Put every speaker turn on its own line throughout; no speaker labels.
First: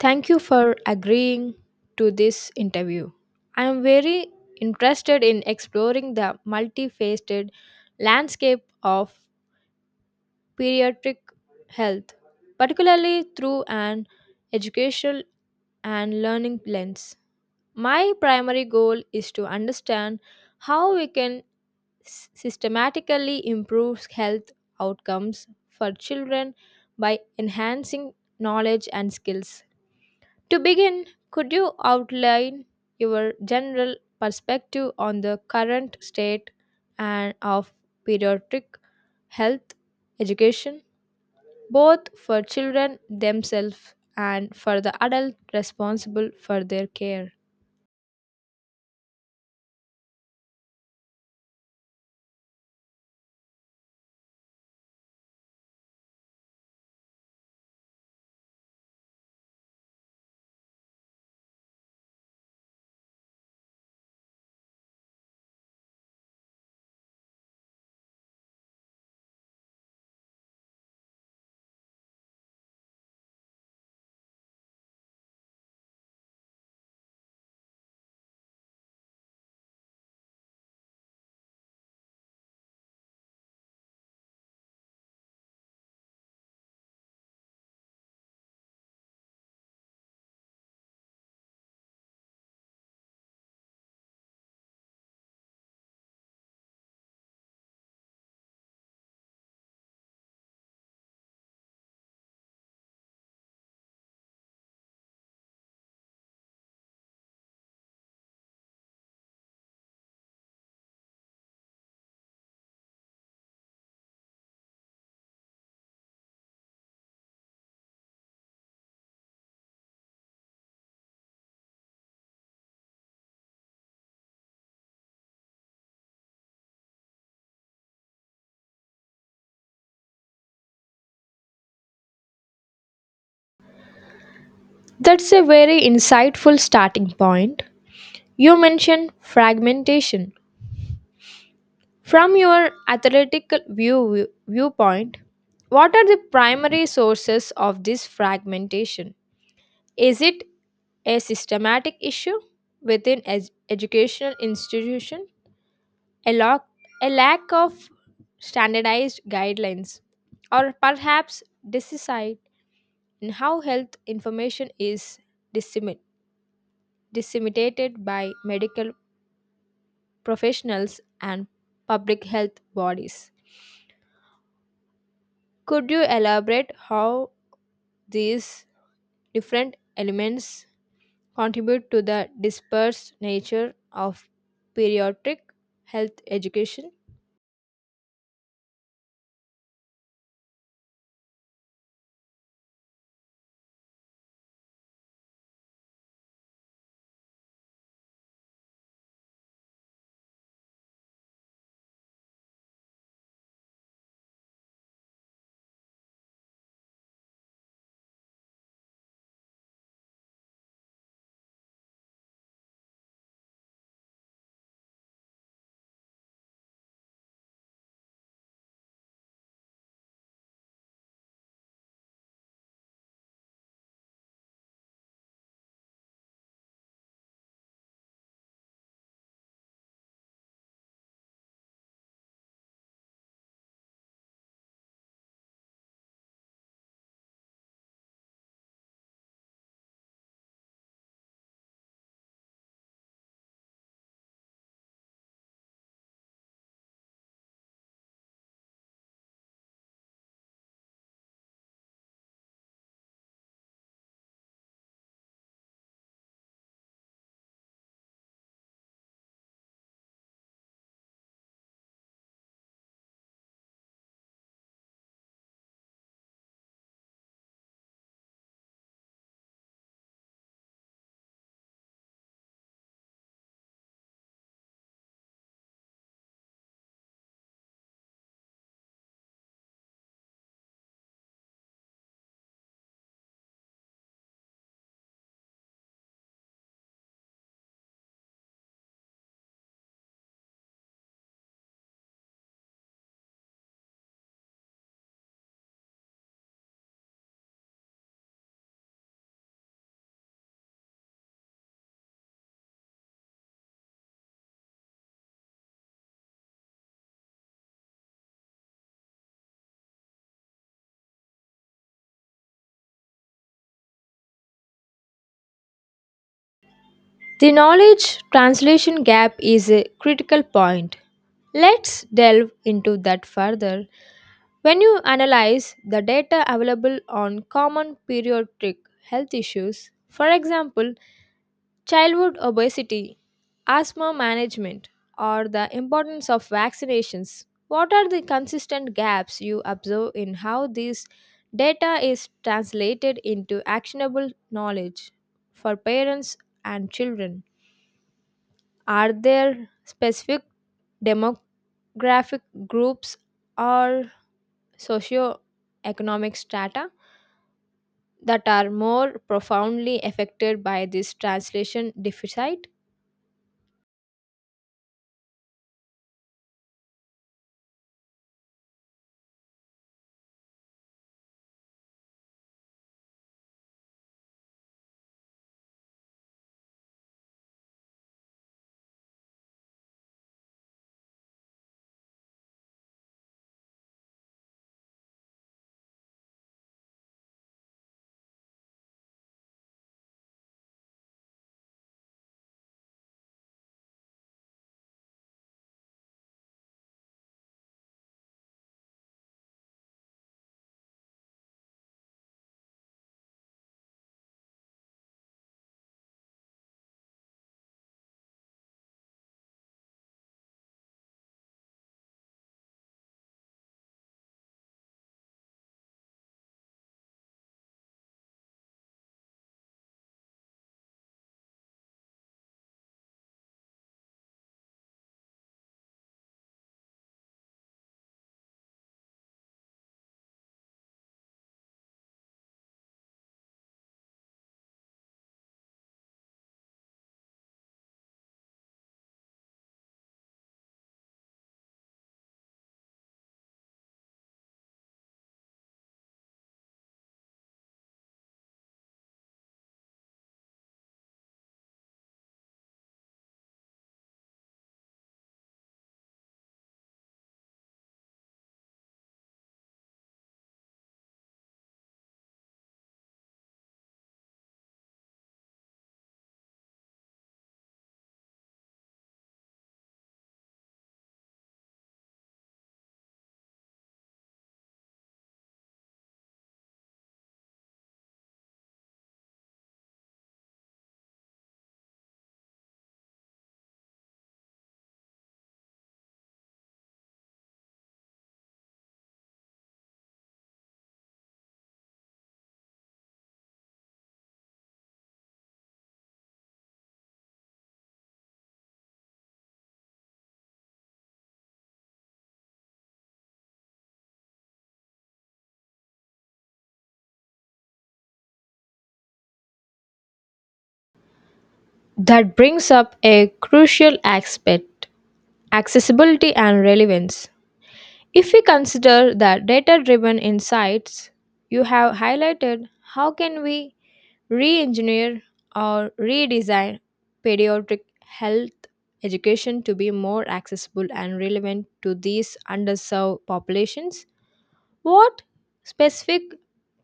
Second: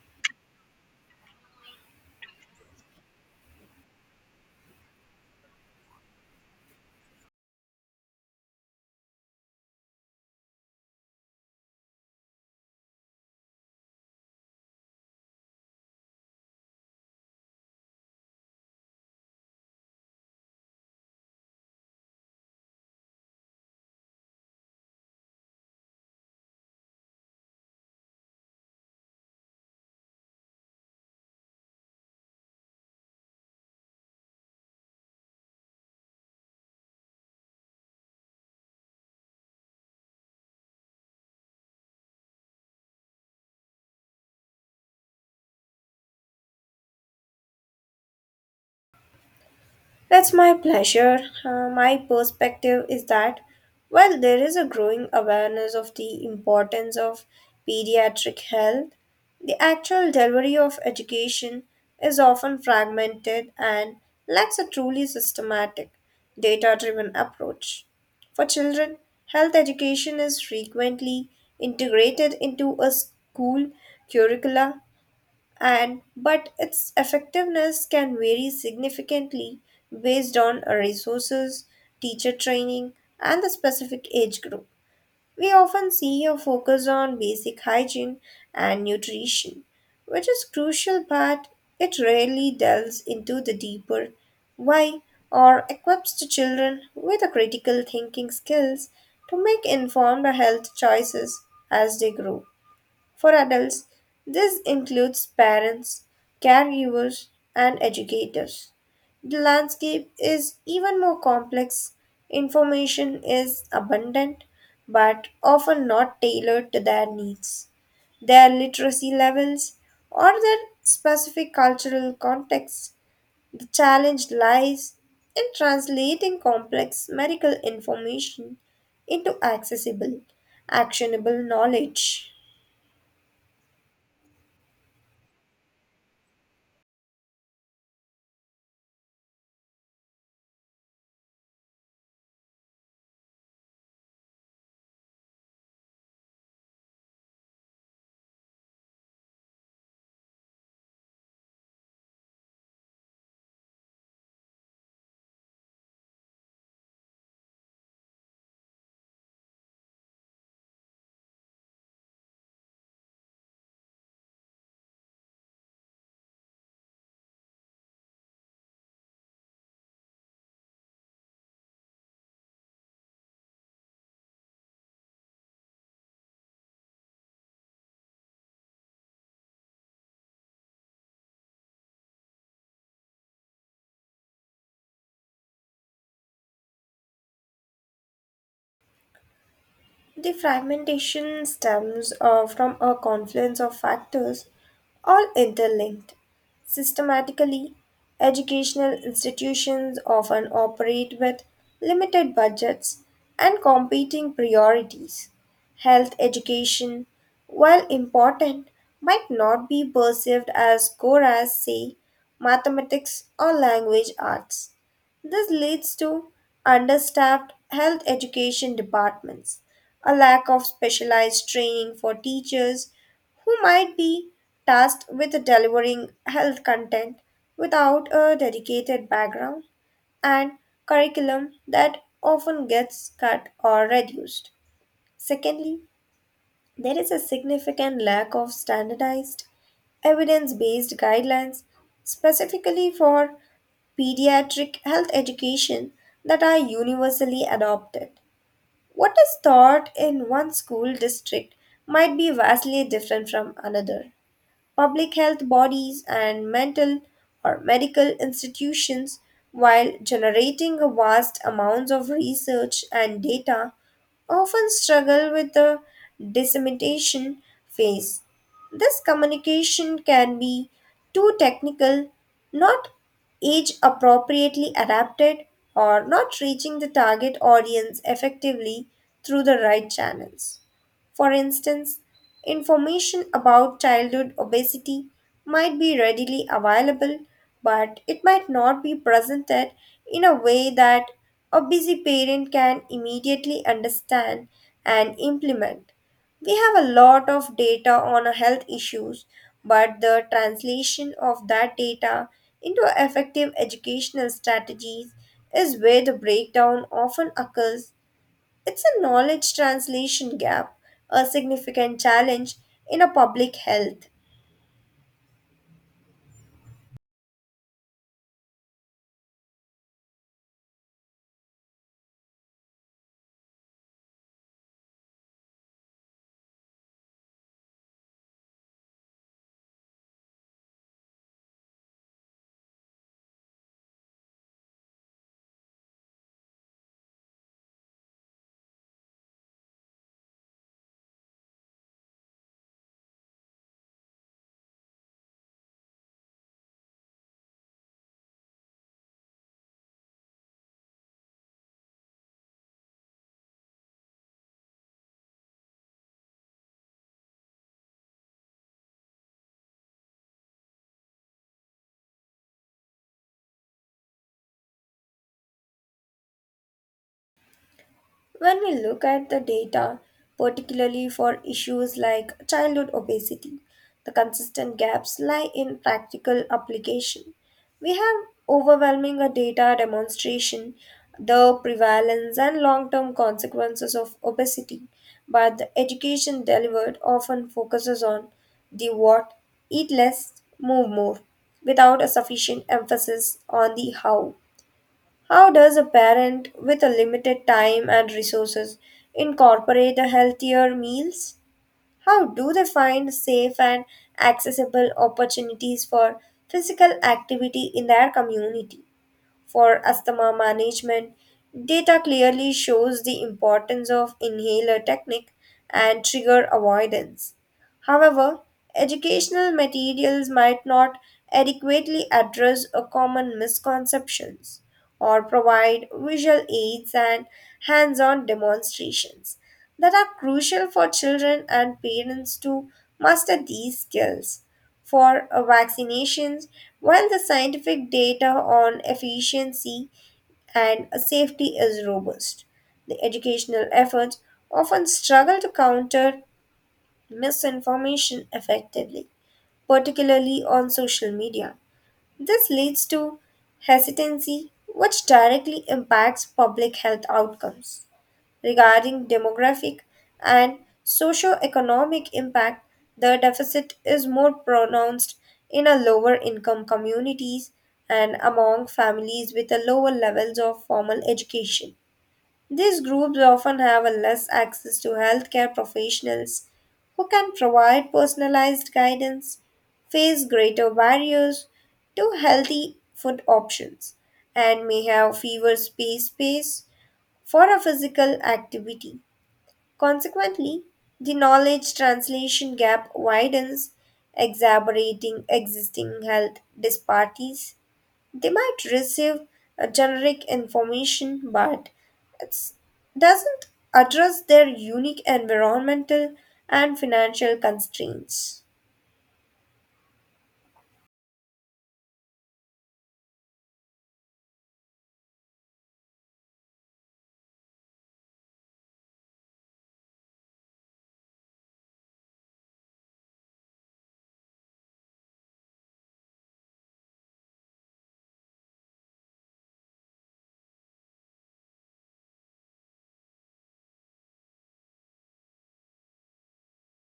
Thank you for agreeing to this interview. I am very interested in exploring the multifaceted landscape of pediatric health, particularly through an educational and learning lens. My primary goal is to understand how we can systematically improve health outcomes for children by enhancing knowledge and skills to begin, could you outline your general perspective on the current state and of pediatric health education, both for children themselves and for the adult responsible for their care?
That's my pleasure. My perspective is that while there is a growing awareness of the importance of pediatric health, the actual delivery of education is often fragmented and lacks a truly systematic, data driven approach. For children, health education is frequently integrated into a school curricula and but its effectiveness can vary significantly based on resources, teacher training, and the specific age group. We often see a focus on basic hygiene and nutrition, which is crucial, but it rarely delves into the deeper why or equips the children with the critical thinking skills to make informed health choices as they grow. For adults, this includes parents, caregivers, and educators. The landscape is even more complex. Information is abundant, but often not tailored to their needs, their literacy levels, or their specific cultural context. The challenge lies in translating complex medical information into accessible, actionable knowledge.
That's a very insightful starting point. You mentioned fragmentation. From your viewpoint, what are the primary sources of this fragmentation? Is it a systematic issue within educational institution, a, lo- a lack of standardized guidelines, or perhaps decide in how health information is dissemi- disseminated by medical professionals and public health bodies? Could you elaborate how these different elements contribute to the dispersed nature of pediatric health education.
The fragmentation stems from a confluence of factors, all interlinked. Systematically, educational institutions often operate with limited budgets and competing priorities. Health education, while important, might not be perceived as core as, say, mathematics or language arts. This leads to understaffed health education departments, a lack of specialized training for teachers who might be tasked with delivering health content without a dedicated background, and curriculum that often gets cut or reduced. Secondly, there is a significant lack of standardized, evidence based guidelines specifically for pediatric health education that are universally adopted. What is taught in one school district might be vastly different from another. Public health bodies, and mental or medical institutions, while generating vast amounts of research and data, often struggle with the dissemination phase. This communication can be too technical, not age appropriately adapted, or not reaching the target audience effectively through the right channels. For instance, information about childhood obesity might be readily available, but it might not be presented in a way that a busy parent can immediately understand and implement. We have a lot of data on health issues, but the translation of that data into effective educational strategies is where the breakdown often occurs. It's a knowledge translation gap, a significant challenge in a public health.
The knowledge translation gap is a critical point. Let's delve into that further. When you analyze the data available on common pediatric health issues, for example, childhood obesity, asthma management, or the importance of vaccinations. What are the consistent gaps you observe in how this data is translated into actionable knowledge for parents and children? Are there specific demographic groups or socioeconomic strata that are more profoundly affected by this translation deficit?
When we look at the data, particularly for issues like childhood obesity, the consistent gaps lie in practical application. We have overwhelming a data demonstration the prevalence and long-term consequences of obesity, but the education delivered often focuses on the what, eat less, move more, without a sufficient emphasis on the how. How does a parent with a limited time and resources incorporate a healthier meals? How do they find safe and accessible opportunities for physical activity in their community? For asthma management. Data clearly shows the importance of inhaler technique and trigger avoidance. However, educational materials might not adequately address a common misconceptions or provide visual aids and hands-on demonstrations that are crucial for children and parents to master these skills for vaccinations, while the scientific data on efficiency and safety is robust. The educational efforts often struggle to counter misinformation effectively, particularly on social media. This leads to hesitancy, which directly impacts public health outcomes. Regarding demographic and socio-economic impact, the deficit is more pronounced in a lower income communities and among families with a lower levels of formal education. These groups often have a less access to healthcare professionals who can provide personalized guidance, face greater barriers to healthy food options, and may have fewer space for a physical activity. Consequently, the knowledge translation gap widens, exacerbating existing health disparities. They might receive a generic information, but it doesn't address their unique environmental and financial constraints.
That brings up a crucial aspect accessibility and relevance. If we consider the data driven insights you have highlighted, how can we re engineer or redesign pediatric health education to be more accessible and relevant to these underserved populations? What specific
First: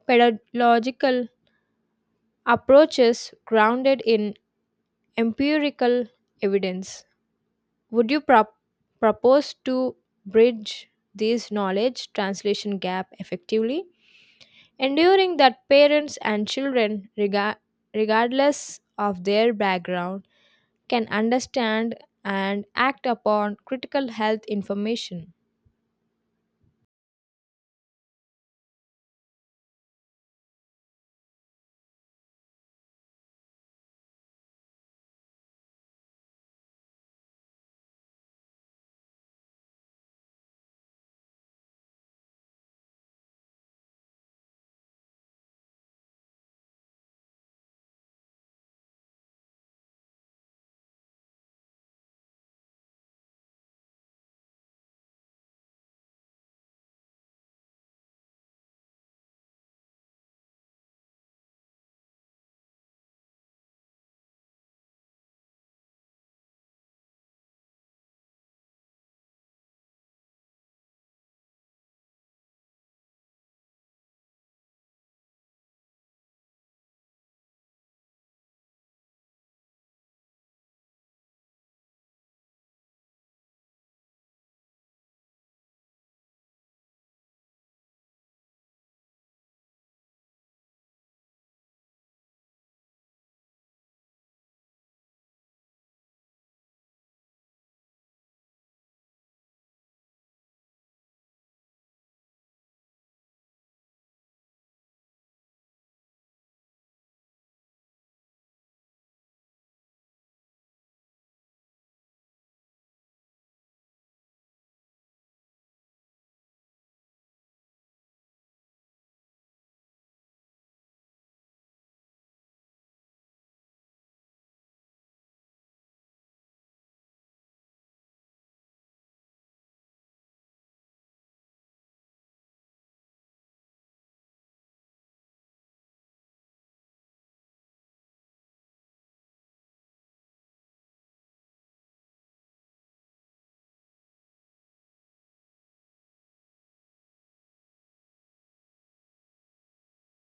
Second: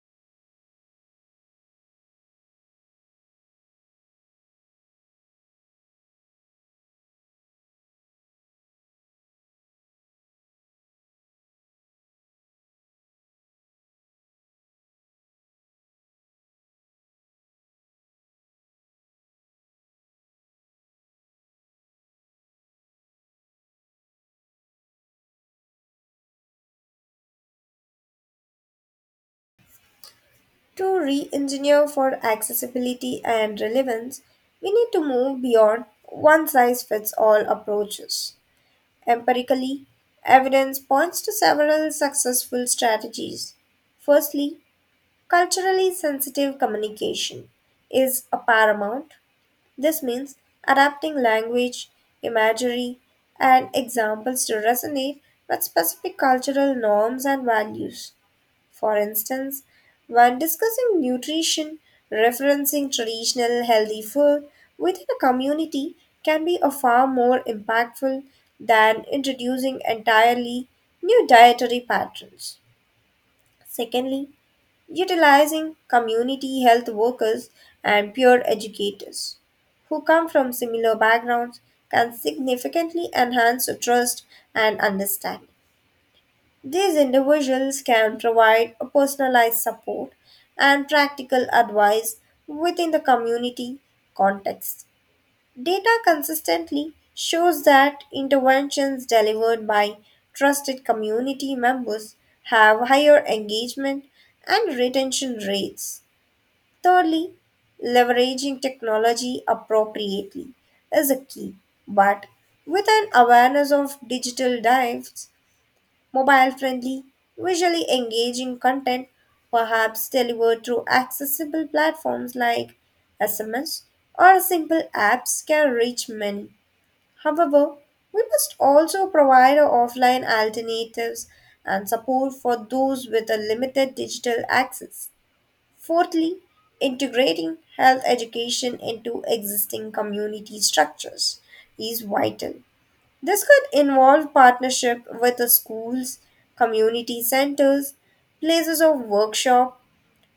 pedagogical approaches grounded in empirical evidence? Would you propose to bridge this knowledge translation gap effectively, ensuring that parents and children, regardless of their background, can understand and act upon critical health information?
To re engineer for accessibility and relevance, we need to move beyond one size fits all approaches. Empirically, evidence points to several successful strategies. Firstly, culturally sensitive communication is a paramount. This means adapting language, imagery, and examples to resonate with specific cultural norms and values. For instance, when discussing nutrition, referencing traditional healthy food within a community can be a far more impactful than introducing entirely new dietary patterns. Secondly, utilizing community health workers and peer educators who come from similar backgrounds can significantly enhance trust and understanding. These individuals can provide a personalized support and practical advice within the community context. Data consistently shows that interventions delivered by trusted community members have higher engagement and retention rates. Thirdly, leveraging technology appropriately is a key, but with an awareness of digital dives mobile friendly, visually engaging content, perhaps delivered through accessible platforms like SMS or simple apps, can reach many. However, we must also provide offline alternatives and support for those with a limited digital access. Fourthly, integrating health education into existing community structures is vital. This could involve partnership with the schools, community centers, places of workshop,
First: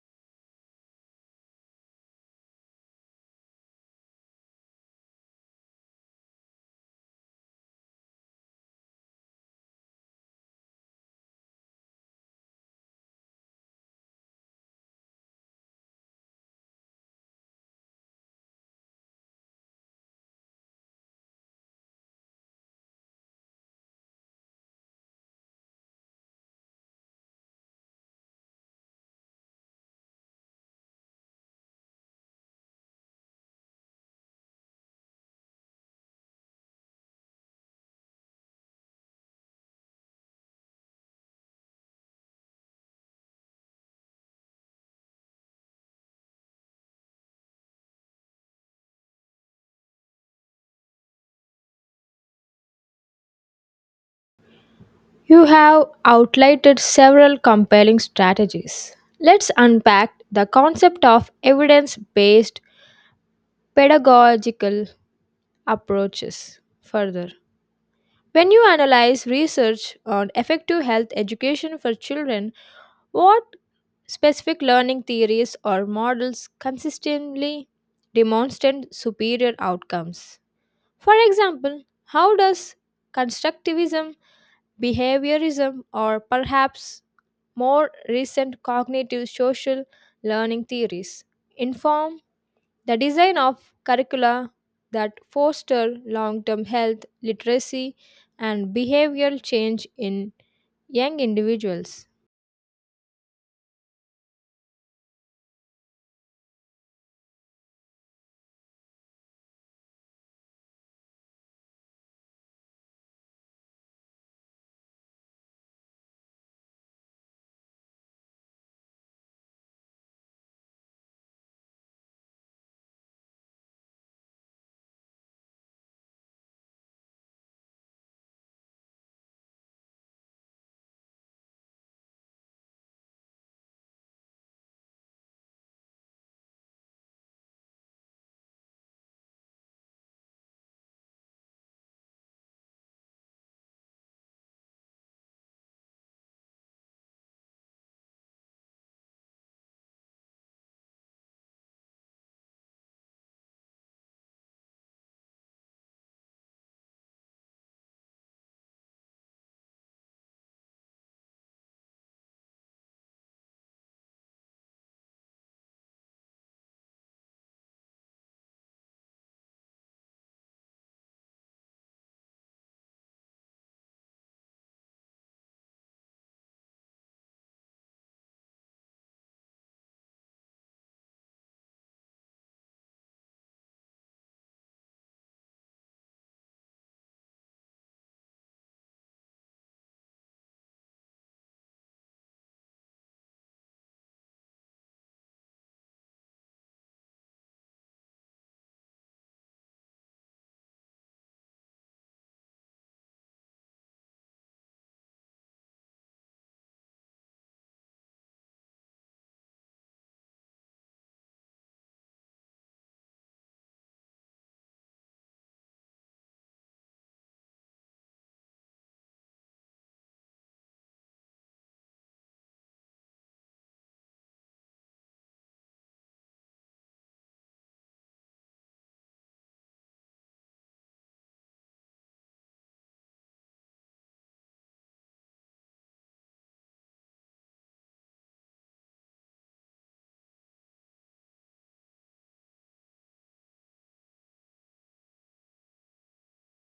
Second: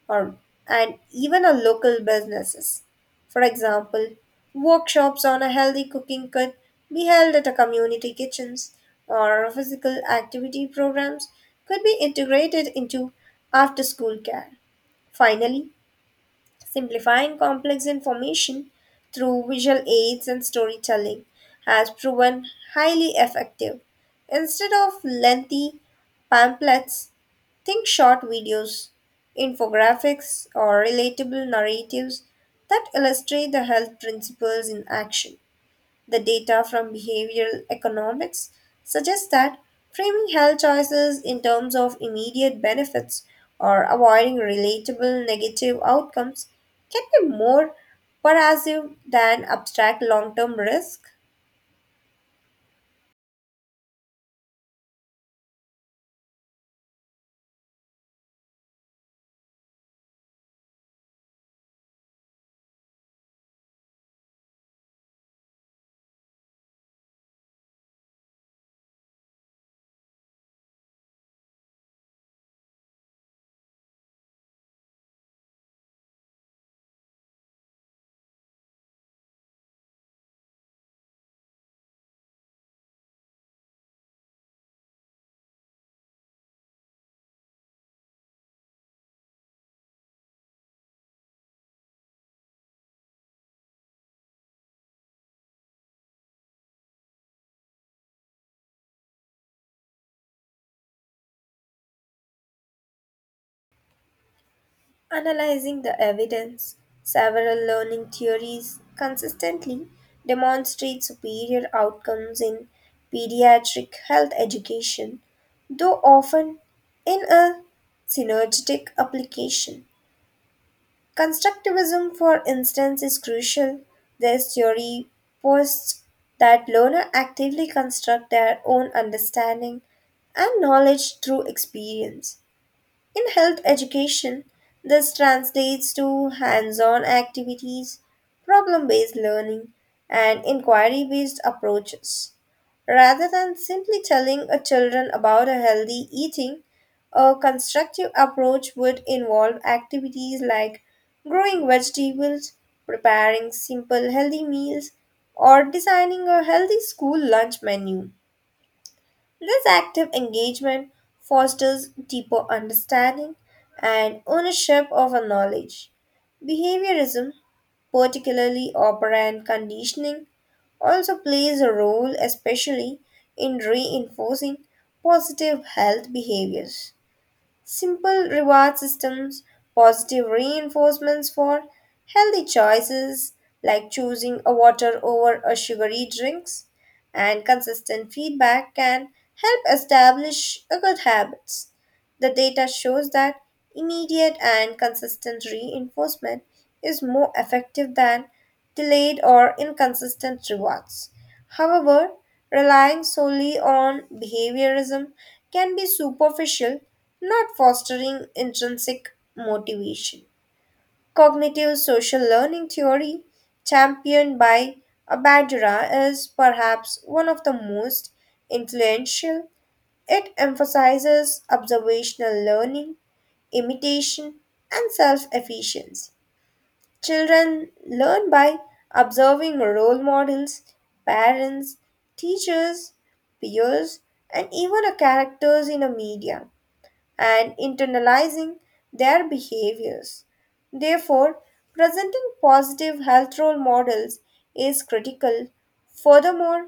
or and even a local businesses. For example, workshops on a healthy cooking could be held at a community kitchens, or physical activity programs could be integrated into after-school care. Finally, simplifying complex information through visual aids and storytelling has proven highly effective. Instead of lengthy pamphlets, think short videos, infographics, or relatable narratives that illustrate the health principles in action. The data from behavioral economics suggests that framing health choices in terms of immediate benefits or avoiding relatable negative outcomes can be more pervasive than abstract long term risk.
You have outlined several compelling strategies. Let's unpack the concept of evidence based pedagogical approaches further. When you analyze research on effective health education for children, what specific learning theories or models consistently demonstrate superior outcomes? For example, how does constructivism, behaviorism, or perhaps more recent cognitive social learning theories inform the design of curricula that foster long term health, literacy, and behavioral change in young individuals.
Analyzing the evidence, several learning theories consistently demonstrate superior outcomes in pediatric health education, though often in a synergistic application. Constructivism, for instance, is crucial. This theory posits that learners actively construct their own understanding and knowledge through experience in health education. This translates to hands on activities, problem based learning, and inquiry based approaches. Rather than simply telling a children about a healthy eating, a constructive approach would involve activities like growing vegetables, preparing simple healthy meals, or designing a healthy school lunch menu. This active engagement fosters deeper understanding and ownership of our knowledge. Behaviorism, particularly operant conditioning, also plays a role, especially in reinforcing positive health behaviors. Simple reward systems, positive reinforcements for healthy choices like choosing a water over a sugary drinks, and consistent feedback can help establish a good habits. The data shows that immediate and consistent reinforcement is more effective than delayed or inconsistent rewards. However, relying solely on behaviorism can be superficial, not fostering intrinsic motivation. Cognitive social learning theory, championed by Bandura, is perhaps one of the most influential. It emphasizes observational learning, imitation, and self efficiency. Children learn by observing role models, parents, teachers, peers, and even a characters in a media and internalizing their behaviors. Therefore, presenting positive health role models is critical. Furthermore,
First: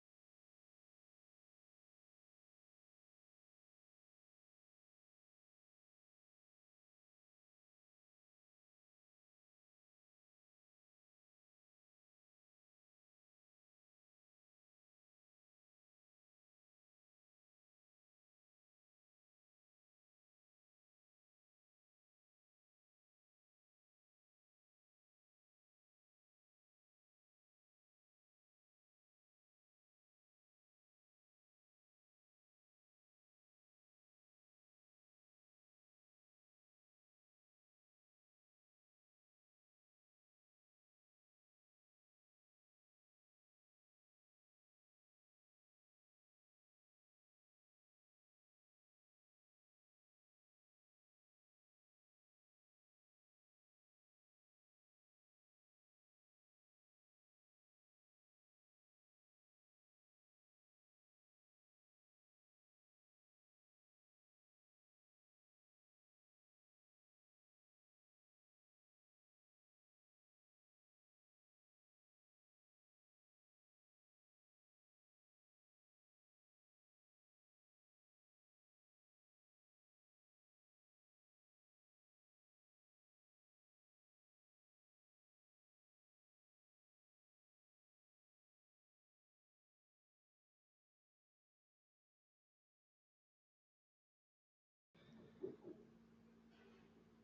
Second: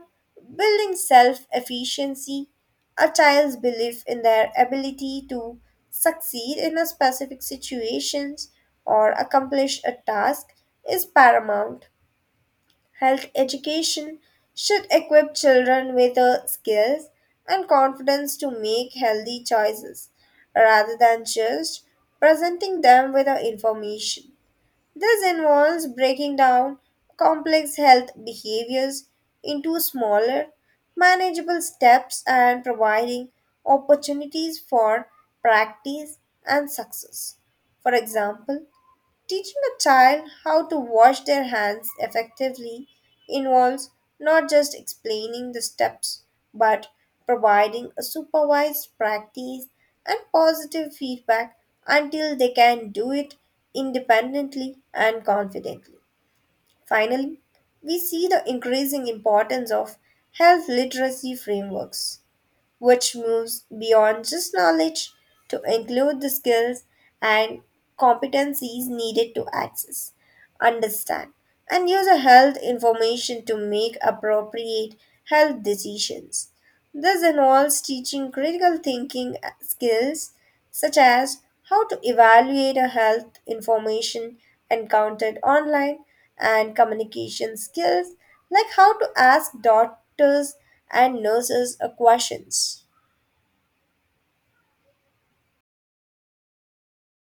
building self efficiency, a child's belief in their ability to succeed in a specific situations or accomplish a task, is paramount. Health education should equip children with the skills and confidence to make healthy choices rather than just presenting them with the information. This involves breaking down complex health behaviors into smaller, manageable steps and providing opportunities for practice and success. For example, teaching a child how to wash their hands effectively involves not just explaining the steps, but providing a supervised practice and positive feedback until they can do it independently and confidently. Finally, we see the increasing importance of health literacy frameworks which moves beyond just knowledge to include the skills and competencies needed to access, understand, and use a health information to make appropriate health decisions. This involves teaching critical thinking skills such as how to evaluate a health information encountered online and communication skills like how to ask doctors and nurses a questions.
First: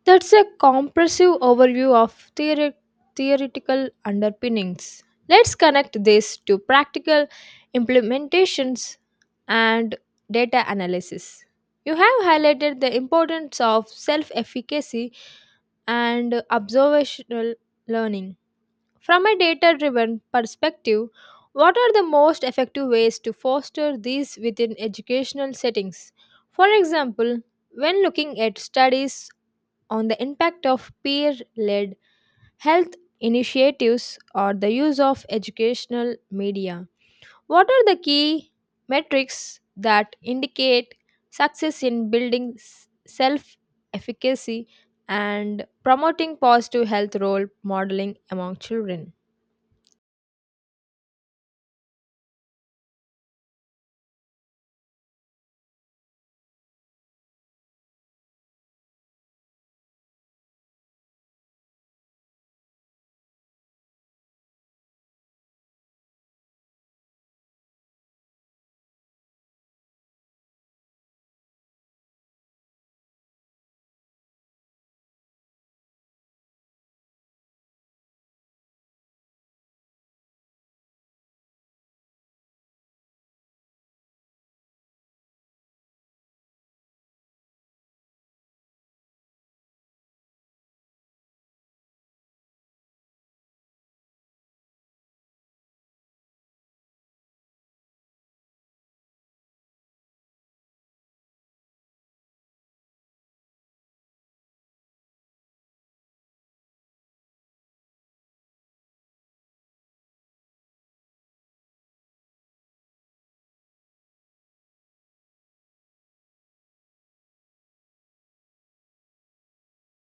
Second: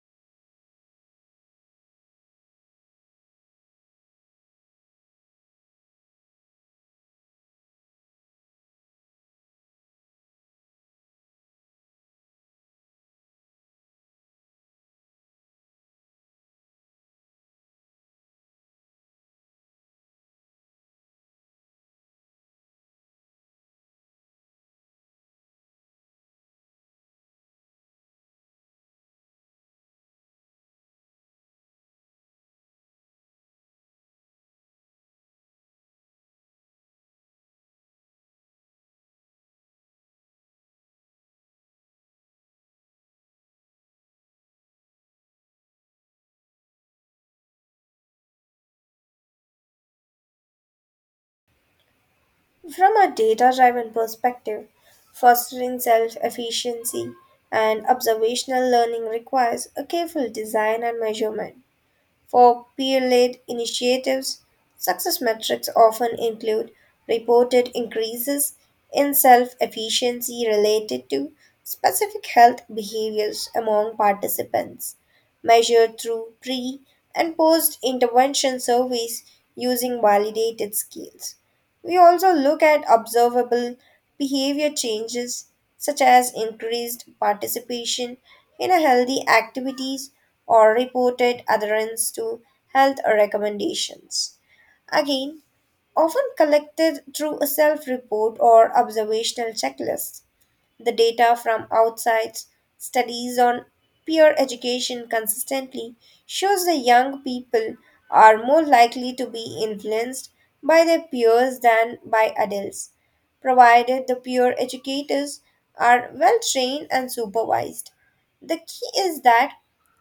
That's a comprehensive overview of theoretical underpinnings. Let's connect this to practical implementations and data analysis. You have highlighted the importance of self efficacy and observational learning. From a data driven perspective, what are the most effective ways to foster these within educational settings? For example, when looking at studies on the impact of peer led health initiatives or the use of educational media, what are the key metrics that indicate success in building self efficacy and promoting positive health role modeling among children?
From a data driven perspective, fostering self efficiency and observational learning requires a careful design and measurement. For peer led initiatives, success metrics often include reported increases in self efficiency related to specific health behaviors among participants, measured through pre and post intervention surveys using validated scales. We also look at observable behavior changes such as increased participation in a healthy activities or reported adherence to health recommendations. Again, often collected through a self report or observational checklist, the data from outside studies on peer education consistently shows that young people are more likely to be influenced by their peers than by adults, provided the peer educators are well trained and supervised. The key is that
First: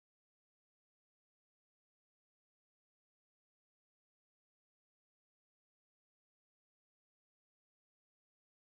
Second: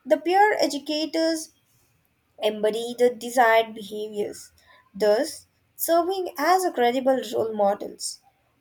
the peer educators embody the desired behaviors, thus serving as a credible role models.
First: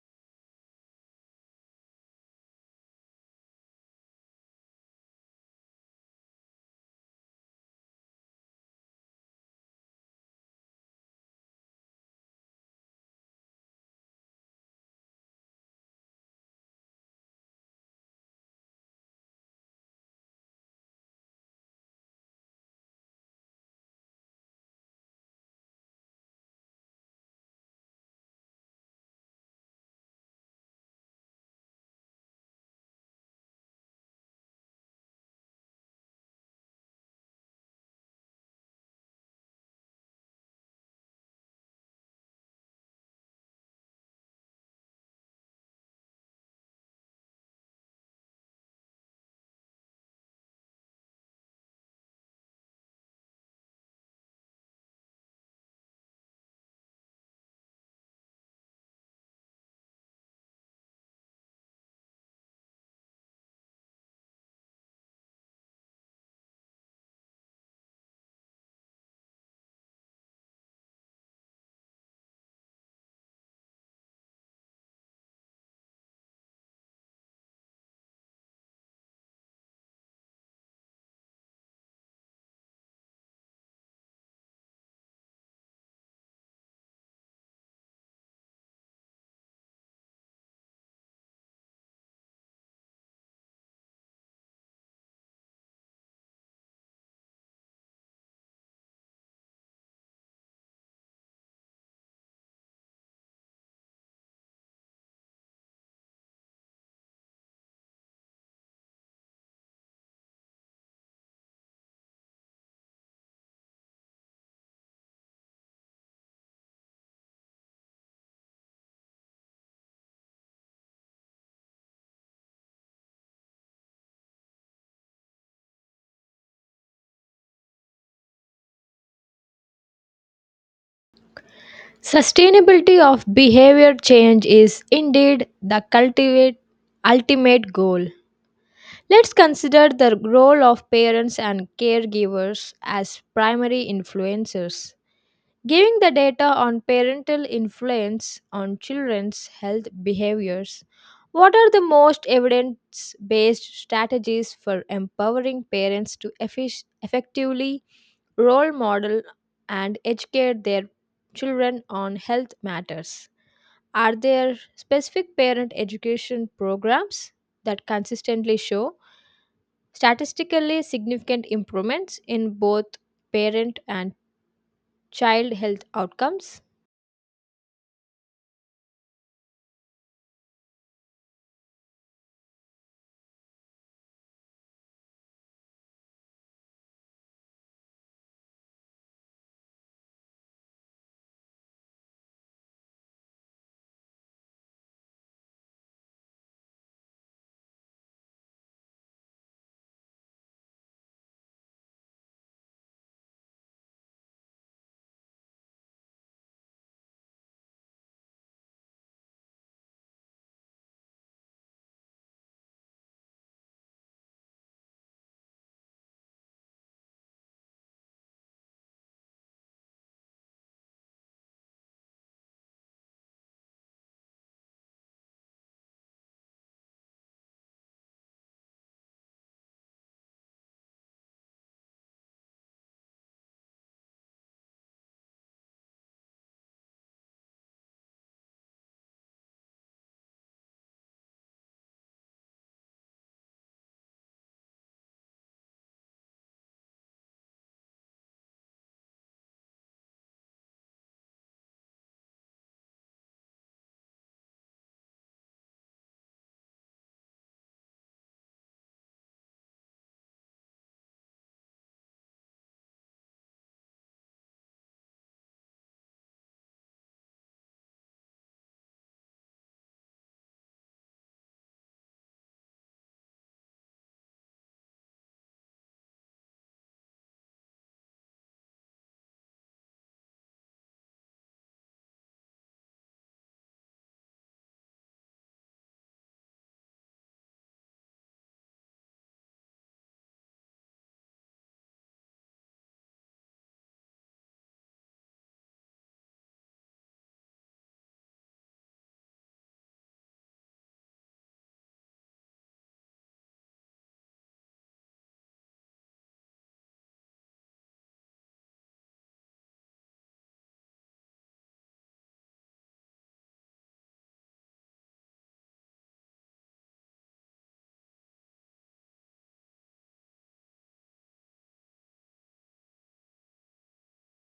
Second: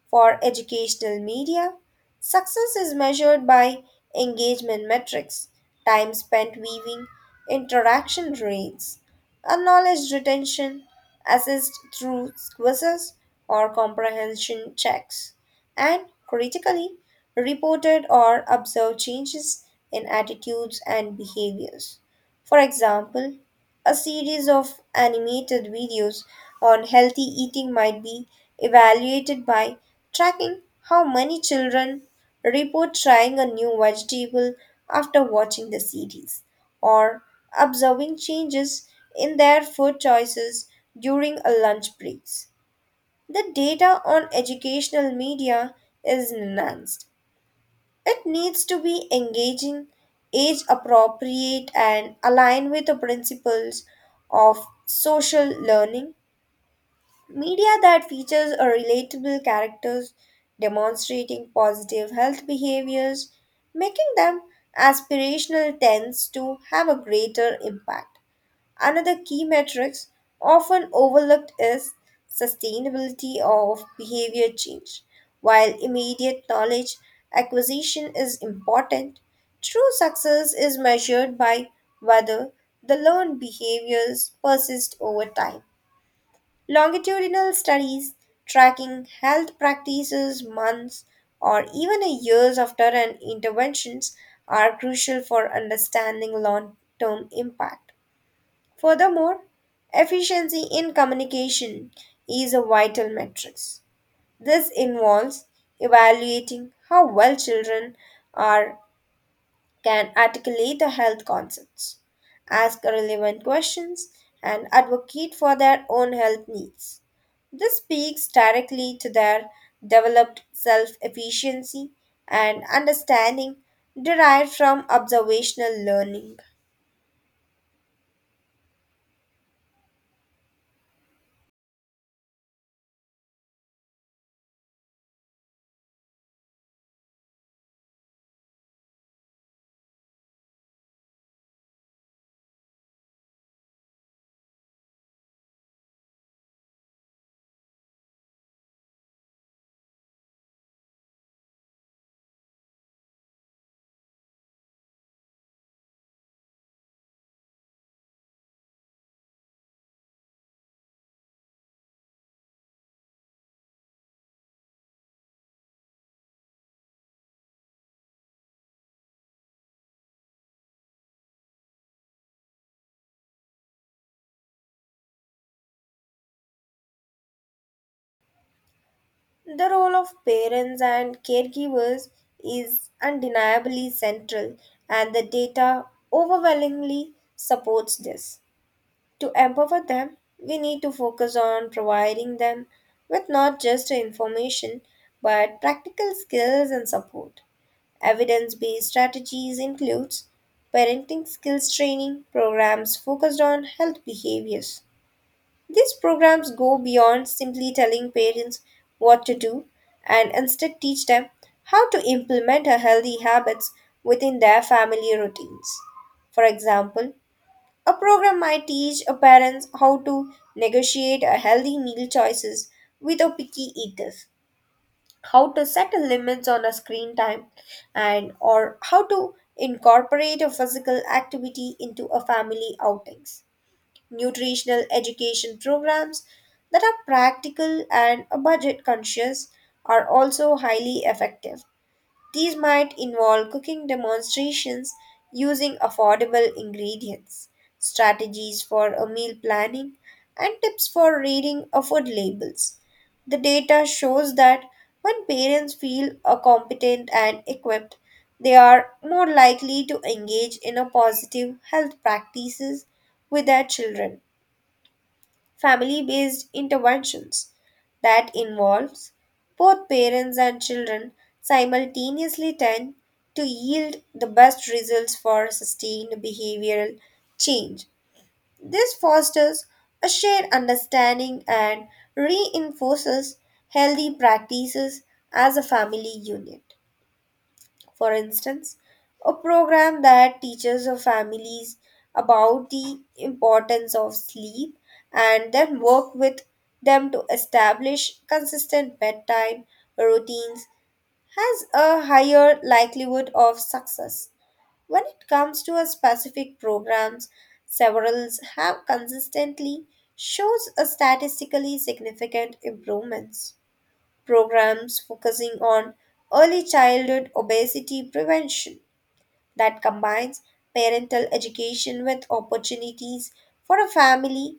For educational media, success is measured by engagement metrics, time spent viewing, interaction rates, and knowledge retention assessed through quizzes or comprehension checks, and critically, reported or observed changes in attitudes and behaviors. For example, a series of animated videos on healthy eating might be evaluated by tracking how many children report trying a new vegetable after watching the series or observing changes in their food choices during a lunch breaks. The data on educational media is enhanced. It needs to be engaging, age appropriate, and align with the principles of social learning. Media that features a relatable characters demonstrating positive health behaviors, making them aspirational, tends to have a greater impact. Another key metrics often overlooked is sustainability of behavior change. While immediate knowledge acquisition is important, true success is measured by whether the learned behaviors persist over time. Longitudinal studies tracking health practices months or even a years after an interventions are crucial for understanding long-term impact. Furthermore, efficiency in communication is a vital metric. This involves evaluating how well children are can articulate the health concepts, ask relevant questions, and advocate for their own health needs. This speaks directly to their developed self efficiency and understanding derived from observational learning.
Sustainability of behavior change is indeed the cultivate ultimate goal. Let's consider the role of parents and caregivers as primary influencers. Giving the data on parental influence on children's health behaviors, what are the most evidence based strategies for empowering parents to effectively role model and educate their children on health matters? Are there specific parent education programs that consistently show statistically significant improvements in both parent and child health outcomes?
The role of parents and caregivers is undeniably central, and the data overwhelmingly supports this. To empower them, we need to focus on providing them with not just information but practical skills and support. Evidence based strategies includes parenting skills training programs focused on health behaviors, these programs go beyond simply telling parents what to do and instead teach them how to implement a healthy habits within their family routines. For example, a program might teach a parents how to negotiate a healthy meal choices with a picky eaters, how to set a limits on a screen time and or how to incorporate a physical activity into a family outings. Nutritional education programs that are practical and budget conscious are also highly effective. These might involve cooking demonstrations using affordable ingredients, strategies for a meal planning, and tips for reading a food labels. The data shows that when parents feel competent and equipped, they are more likely to engage in a positive health practices with their children. Family based interventions that involves both parents and children simultaneously tend to yield the best results for sustained behavioral change. This fosters a shared understanding and reinforces healthy practices as a family unit. For instance, a program that teaches our families about the importance of sleep and then work with them to establish consistent bedtime routines has a higher likelihood of success. When it comes to a specific programs, several have consistently shows a statistically significant improvements. Programs focusing on early childhood obesity prevention that combines parental education with opportunities for a family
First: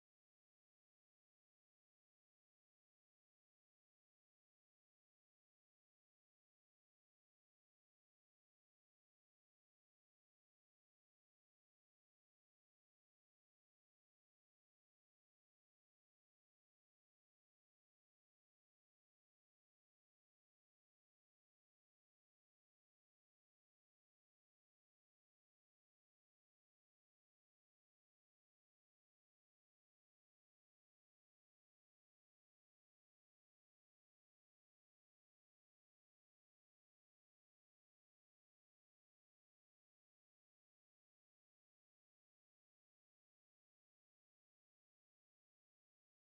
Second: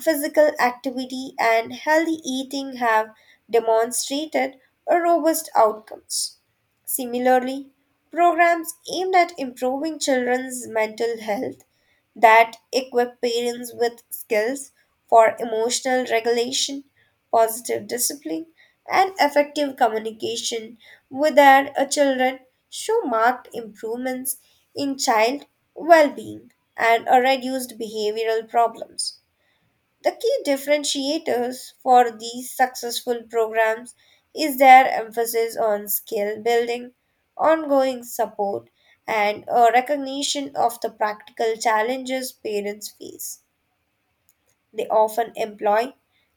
physical activity and healthy eating have demonstrated robust outcomes. Similarly, programs aimed at improving children's mental health that equip parents with skills for emotional regulation, positive discipline, and effective communication with their children show marked improvements in child well being and reduced behavioral problems. The key differentiators for these successful programs is their emphasis on skill building, ongoing support, and a recognition of the practical challenges parents face. They often employ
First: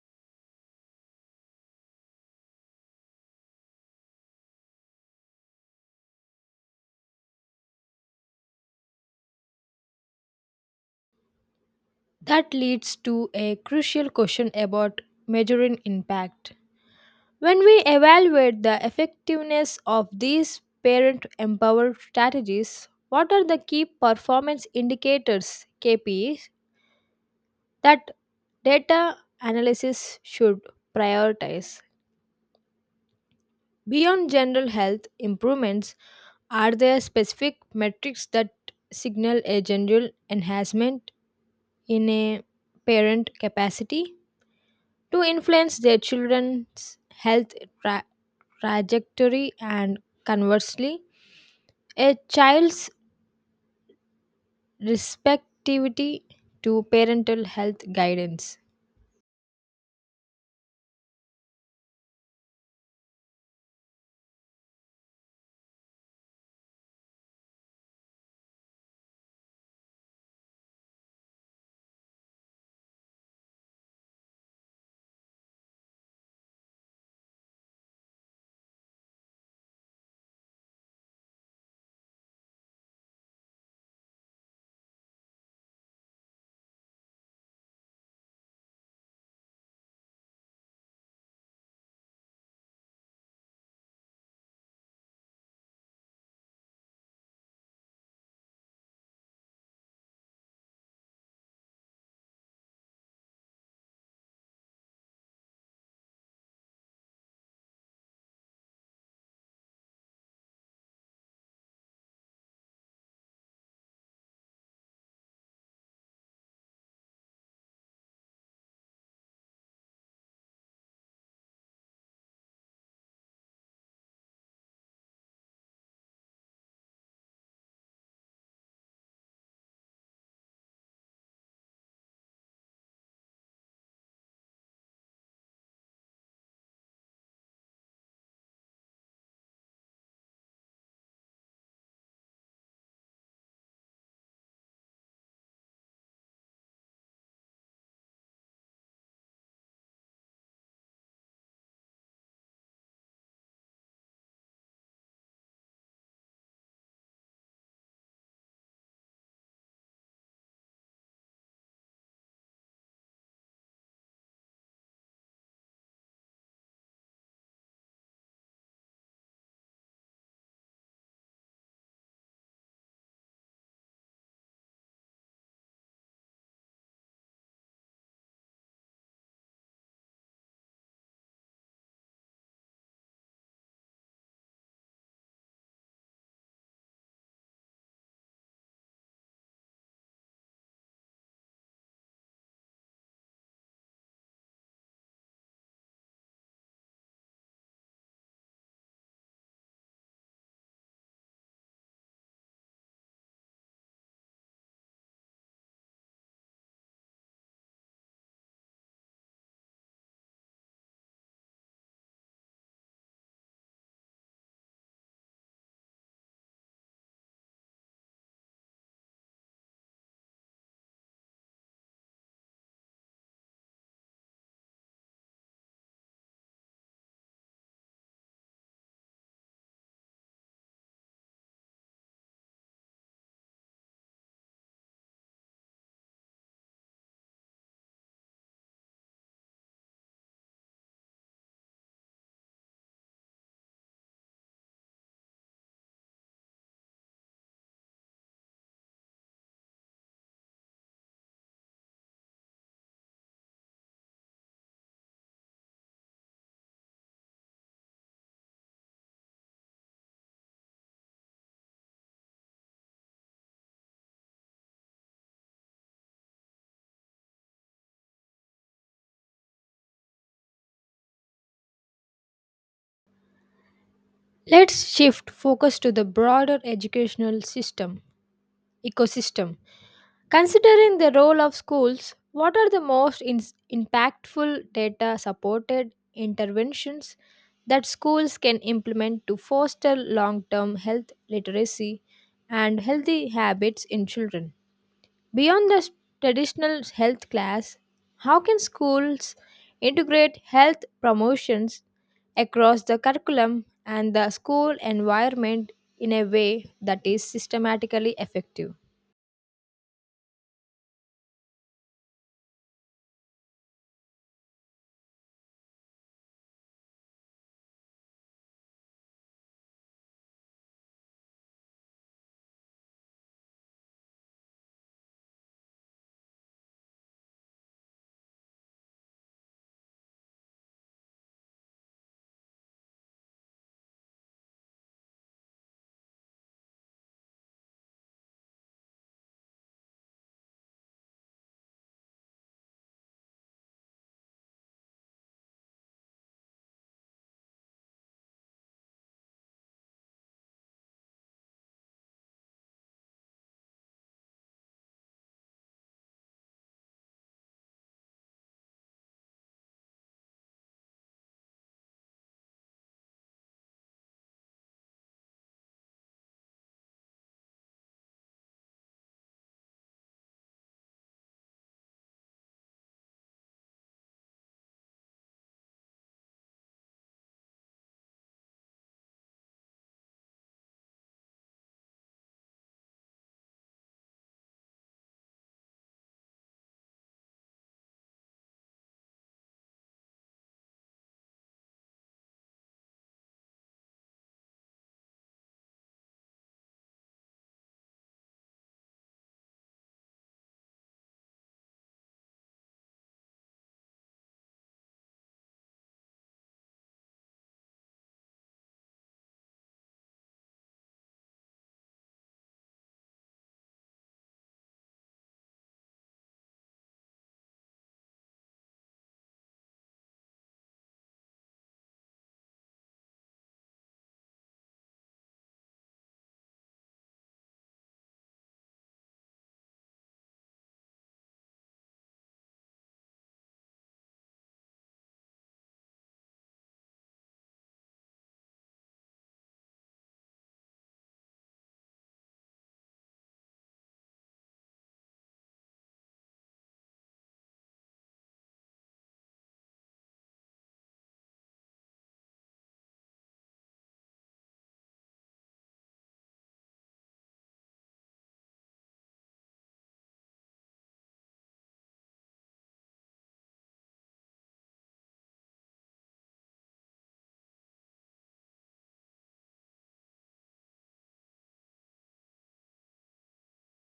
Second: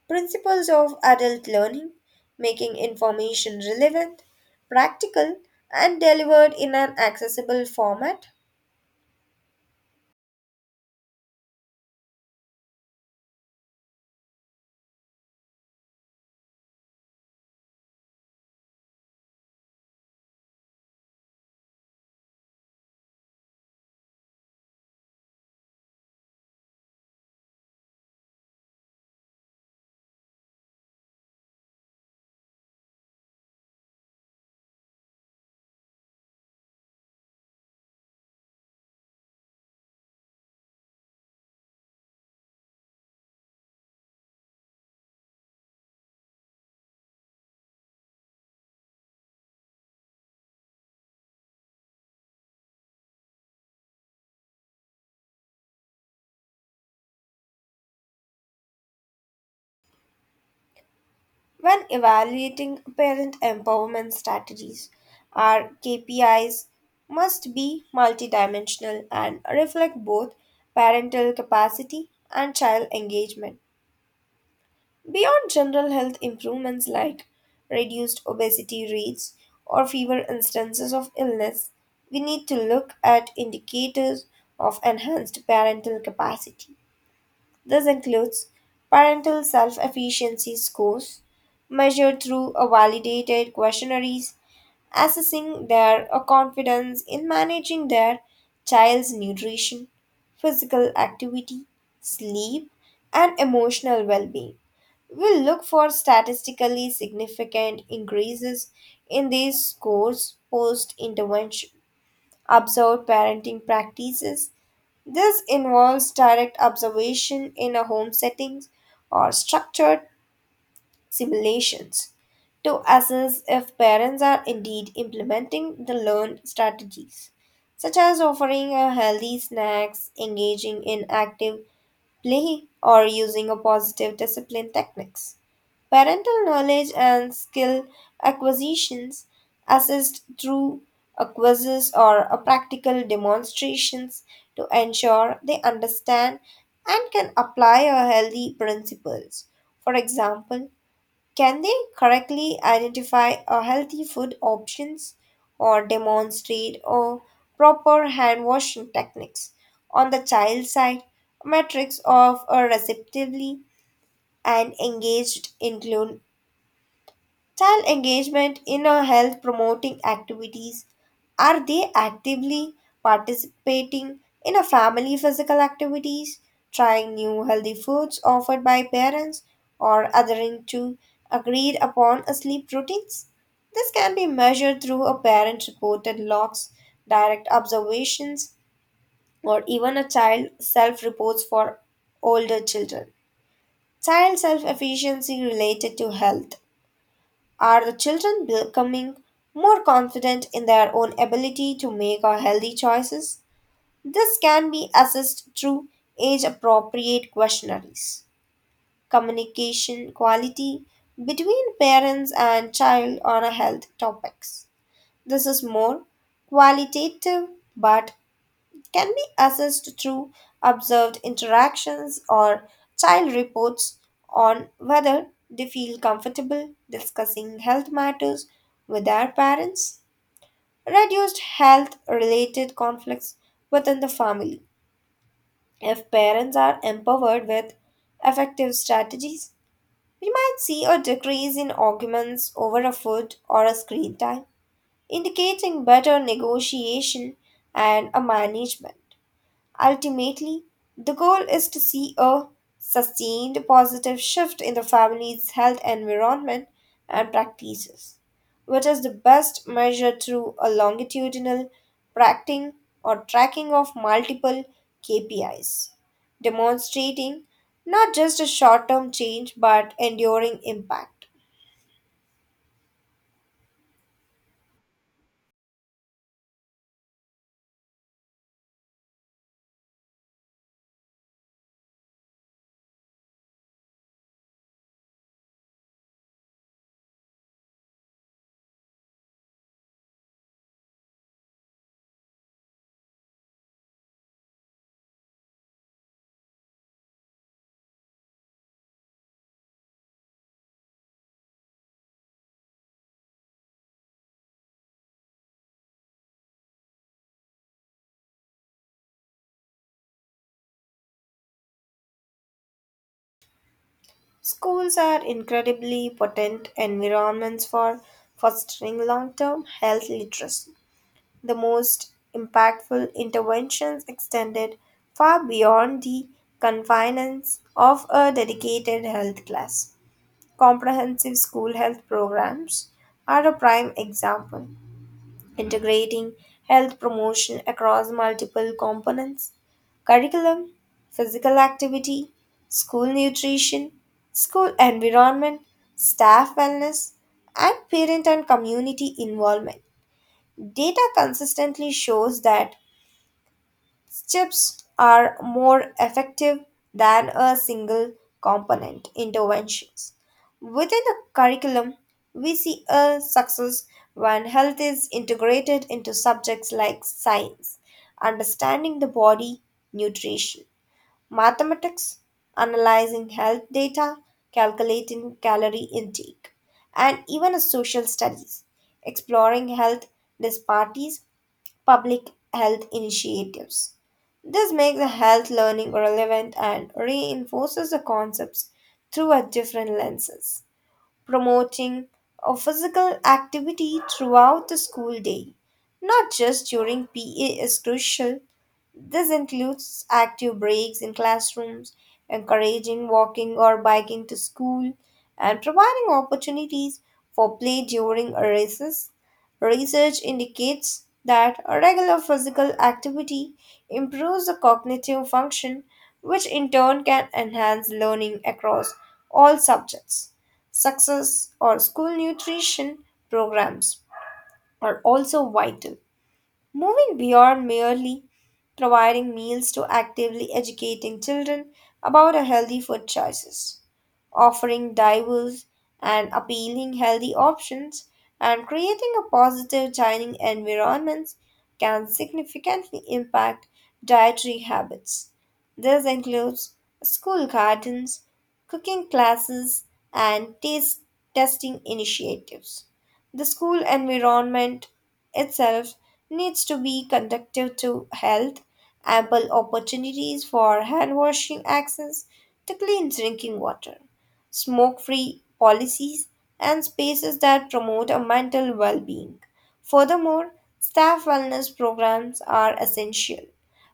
principles of adult learning, making information relevant, practical, and delivered in an accessible format.
That leads to a crucial question about measuring impact. When we evaluate the effectiveness of these parent empowered strategies, what are the key performance indicators KPIs that data analysis should prioritize? Beyond general health improvements, are there specific metrics that signal a general enhancement in a parent capacity to influence their children's health tra- trajectory and conversely, a child's receptivity to parental health guidance?
When evaluating parent empowerment strategies, our KPIs must be multidimensional and reflect both parental capacity and child engagement. Beyond general health improvements like reduced obesity rates or fewer instances of illness, we need to look at indicators of enhanced parental capacity. This includes parental self efficiency scores measured through a validated questionnaires assessing their confidence in managing their child's nutrition, physical activity, sleep, and emotional well being. We look for statistically significant increases in these scores post intervention, observed parenting practices. This involves direct observation in a home settings or structured simulations to assess if parents are indeed implementing the learned strategies, such as offering a healthy snacks, engaging in active play, or using a positive discipline techniques. Parental knowledge and skill acquisitions assessed through a quizzes or a practical demonstrations to ensure they understand and can apply a healthy principles. For example, can they correctly identify a healthy food options or demonstrate or proper hand washing techniques? On the child side, metrics of a receptively and engaged include child engagement in a health promoting activities. Are they actively participating in a family physical activities, trying new healthy foods offered by parents, or adhering to agreed upon sleep routines? This can be measured through a parent reported logs, direct observations, or even a child self reports for older children. Child self efficiency related to health. Are the children becoming more confident in their own ability to make a healthy choices? This can be assessed through age appropriate questionnaires. Communication quality between parents and child on a health topics. This is more qualitative but can be assessed through observed interactions or child reports on whether they feel comfortable discussing health matters with their parents. Reduced health related conflicts within the family. If parents are empowered with effective strategies, we might see a decrease in arguments over a food or a screen time, indicating better negotiation and a management. Ultimately, the goal is to see a sustained positive shift in the family's health environment and practices, which is the best measured through a longitudinal tracking or tracking of multiple KPIs, demonstrating not just a short term change but enduring impact.
Let's shift focus to the broader educational system ecosystem Considering the role of schools, what are the most impactful data supported interventions that schools can implement to foster long term health literacy and healthy habits in children? Beyond the traditional health class, how can schools integrate health promotions across the curriculum and the school environment in a way that is systematically effective?
Schools are incredibly potent environments for fostering long term health literacy. The most impactful interventions extended far beyond the confines of a dedicated health class. Comprehensive school health programs are a prime example, integrating health promotion across multiple components: curriculum, physical activity, school nutrition, school environment, staff wellness, and parent and community involvement. Data consistently shows that chips are more effective than a single component interventions. Within a curriculum, we see a success when health is integrated into subjects like science, understanding the body, nutrition, mathematics, analyzing health data, calculating calorie intake, and even a social studies, exploring health disparities public health initiatives. This makes the health learning relevant and reinforces the concepts through a different lenses. Promoting a physical activity throughout the school day, not just during PE, is crucial. This includes active breaks in classrooms, encouraging walking or biking to school, and providing opportunities for play during recess. Research indicates that a regular physical activity improves the cognitive function, which in turn can enhance learning across all subjects. Success or school nutrition programs are also vital. Moving beyond merely providing meals to actively educating children about a healthy food choices, offering diverse and appealing healthy options, and creating a positive dining environment can significantly impact dietary habits. This includes school gardens, cooking classes, and taste testing initiatives. The school environment itself needs to be conductive to health, ample opportunities for hand washing, access to clean drinking water, smoke free policies, and spaces that promote a mental well being. Furthermore, staff wellness programs are essential.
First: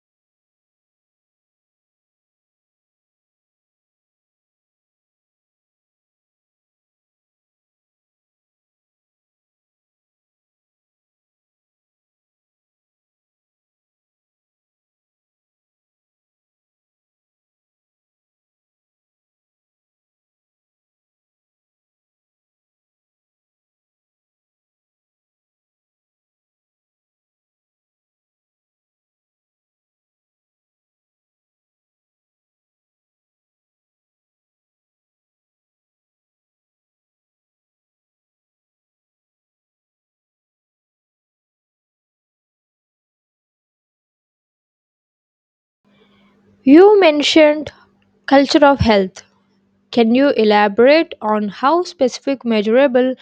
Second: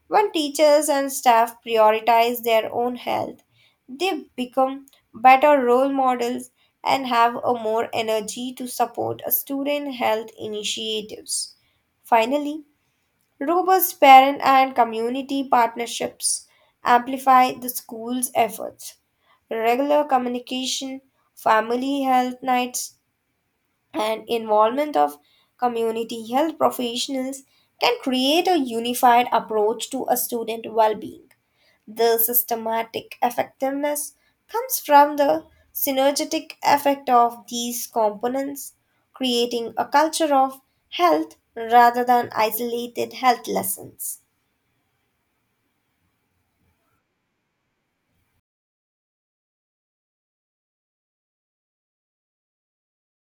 When teachers and staff prioritize their own health, they become better role models and have a more energy to support a student health initiatives. Finally, robust parent and community partnerships amplify the school's efforts. Regular communication, family health nights, and involvement of community health professionals can create a unified approach to a student well being. The systematic effectiveness comes from the synergetic effect of these components, creating a culture of health rather than isolated health lessons.
You mentioned culture of health. Can you elaborate on how specific measurable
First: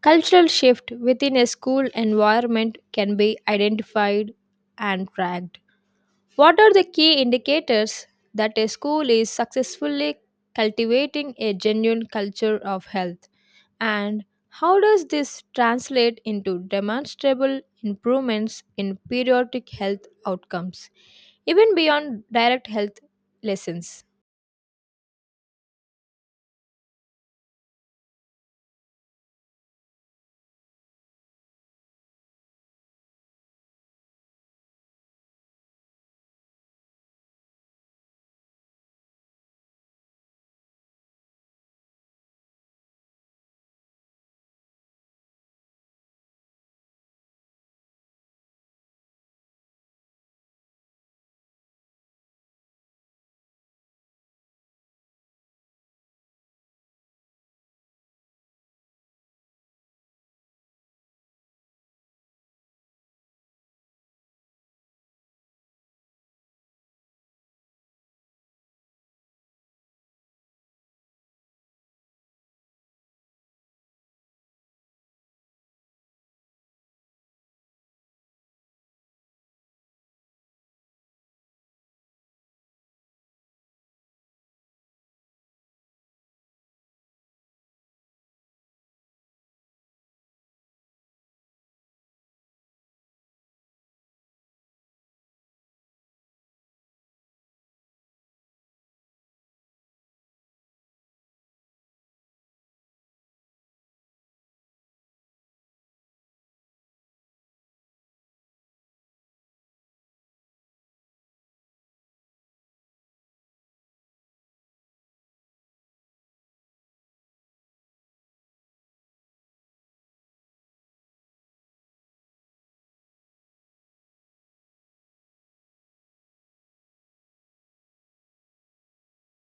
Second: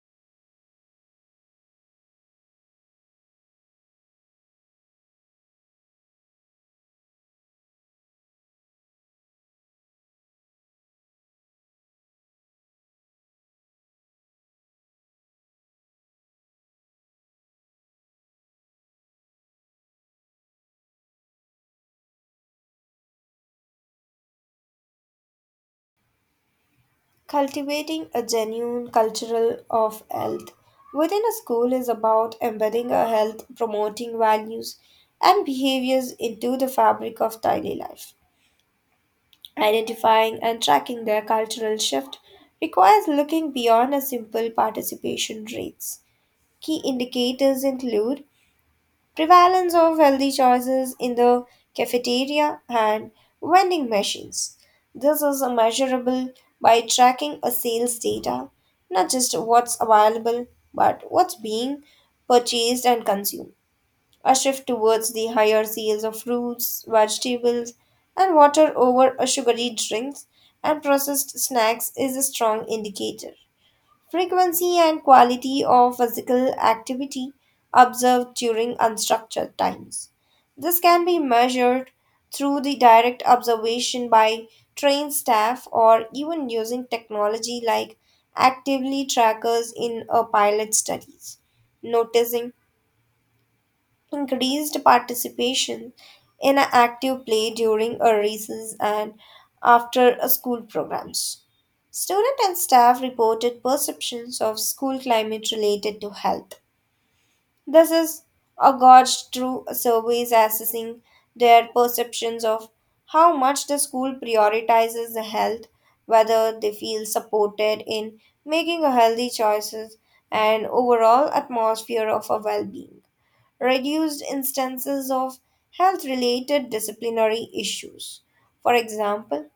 cultural shift within a school environment can be identified and tracked? What are the key indicators that a school is successfully cultivating a genuine culture of health? And how does this translate into demonstrable improvements in periodic health outcomes, even beyond direct health lessons?
Cultivating a genuine cultural of health within a school is about embedding a health promoting values and behaviors into the fabric of daily life. Identifying and tracking their cultural shift requires looking beyond a simple participation rates. Key indicators include prevalence of healthy choices in the cafeteria and vending machines. This is measurable by tracking a sales data, not just what's available, but what's being purchased and consumed. A shift towards the higher sales of fruits, vegetables, and water over sugary drinks and processed snacks is a strong indicator. Frequency and quality of physical activity observed during unstructured times. This can be measured through the direct observation by trained staff or even using technology like actively trackers in a pilot studies. Noticing increased participation in a active play during a recess and after a school programs. Student and staff reported perceptions of school climate related to health. This is a gauge through surveys assessing their perceptions of how much the school prioritizes the health, whether they feel supported in making a healthy choices and overall atmosphere of a well-being. Reduced instances of health related disciplinary issues. For example,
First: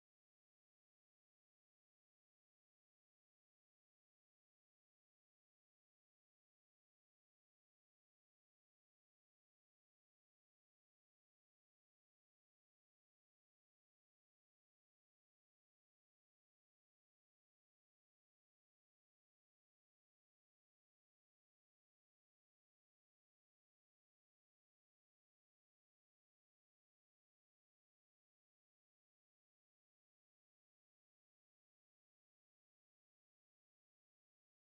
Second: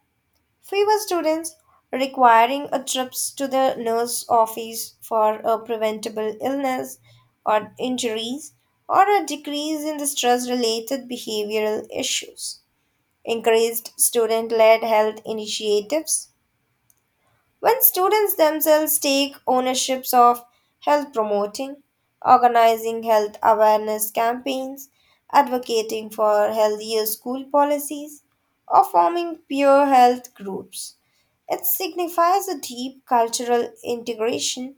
fewer students requiring a trip to the nurse office for a preventable illness or injuries, or a decrease in the stress related behavioral issues. Increased student led health initiatives. When students themselves take ownerships of health promoting, organizing health awareness campaigns, advocating for healthier school policies, or forming peer health groups, it signifies a deep cultural integration.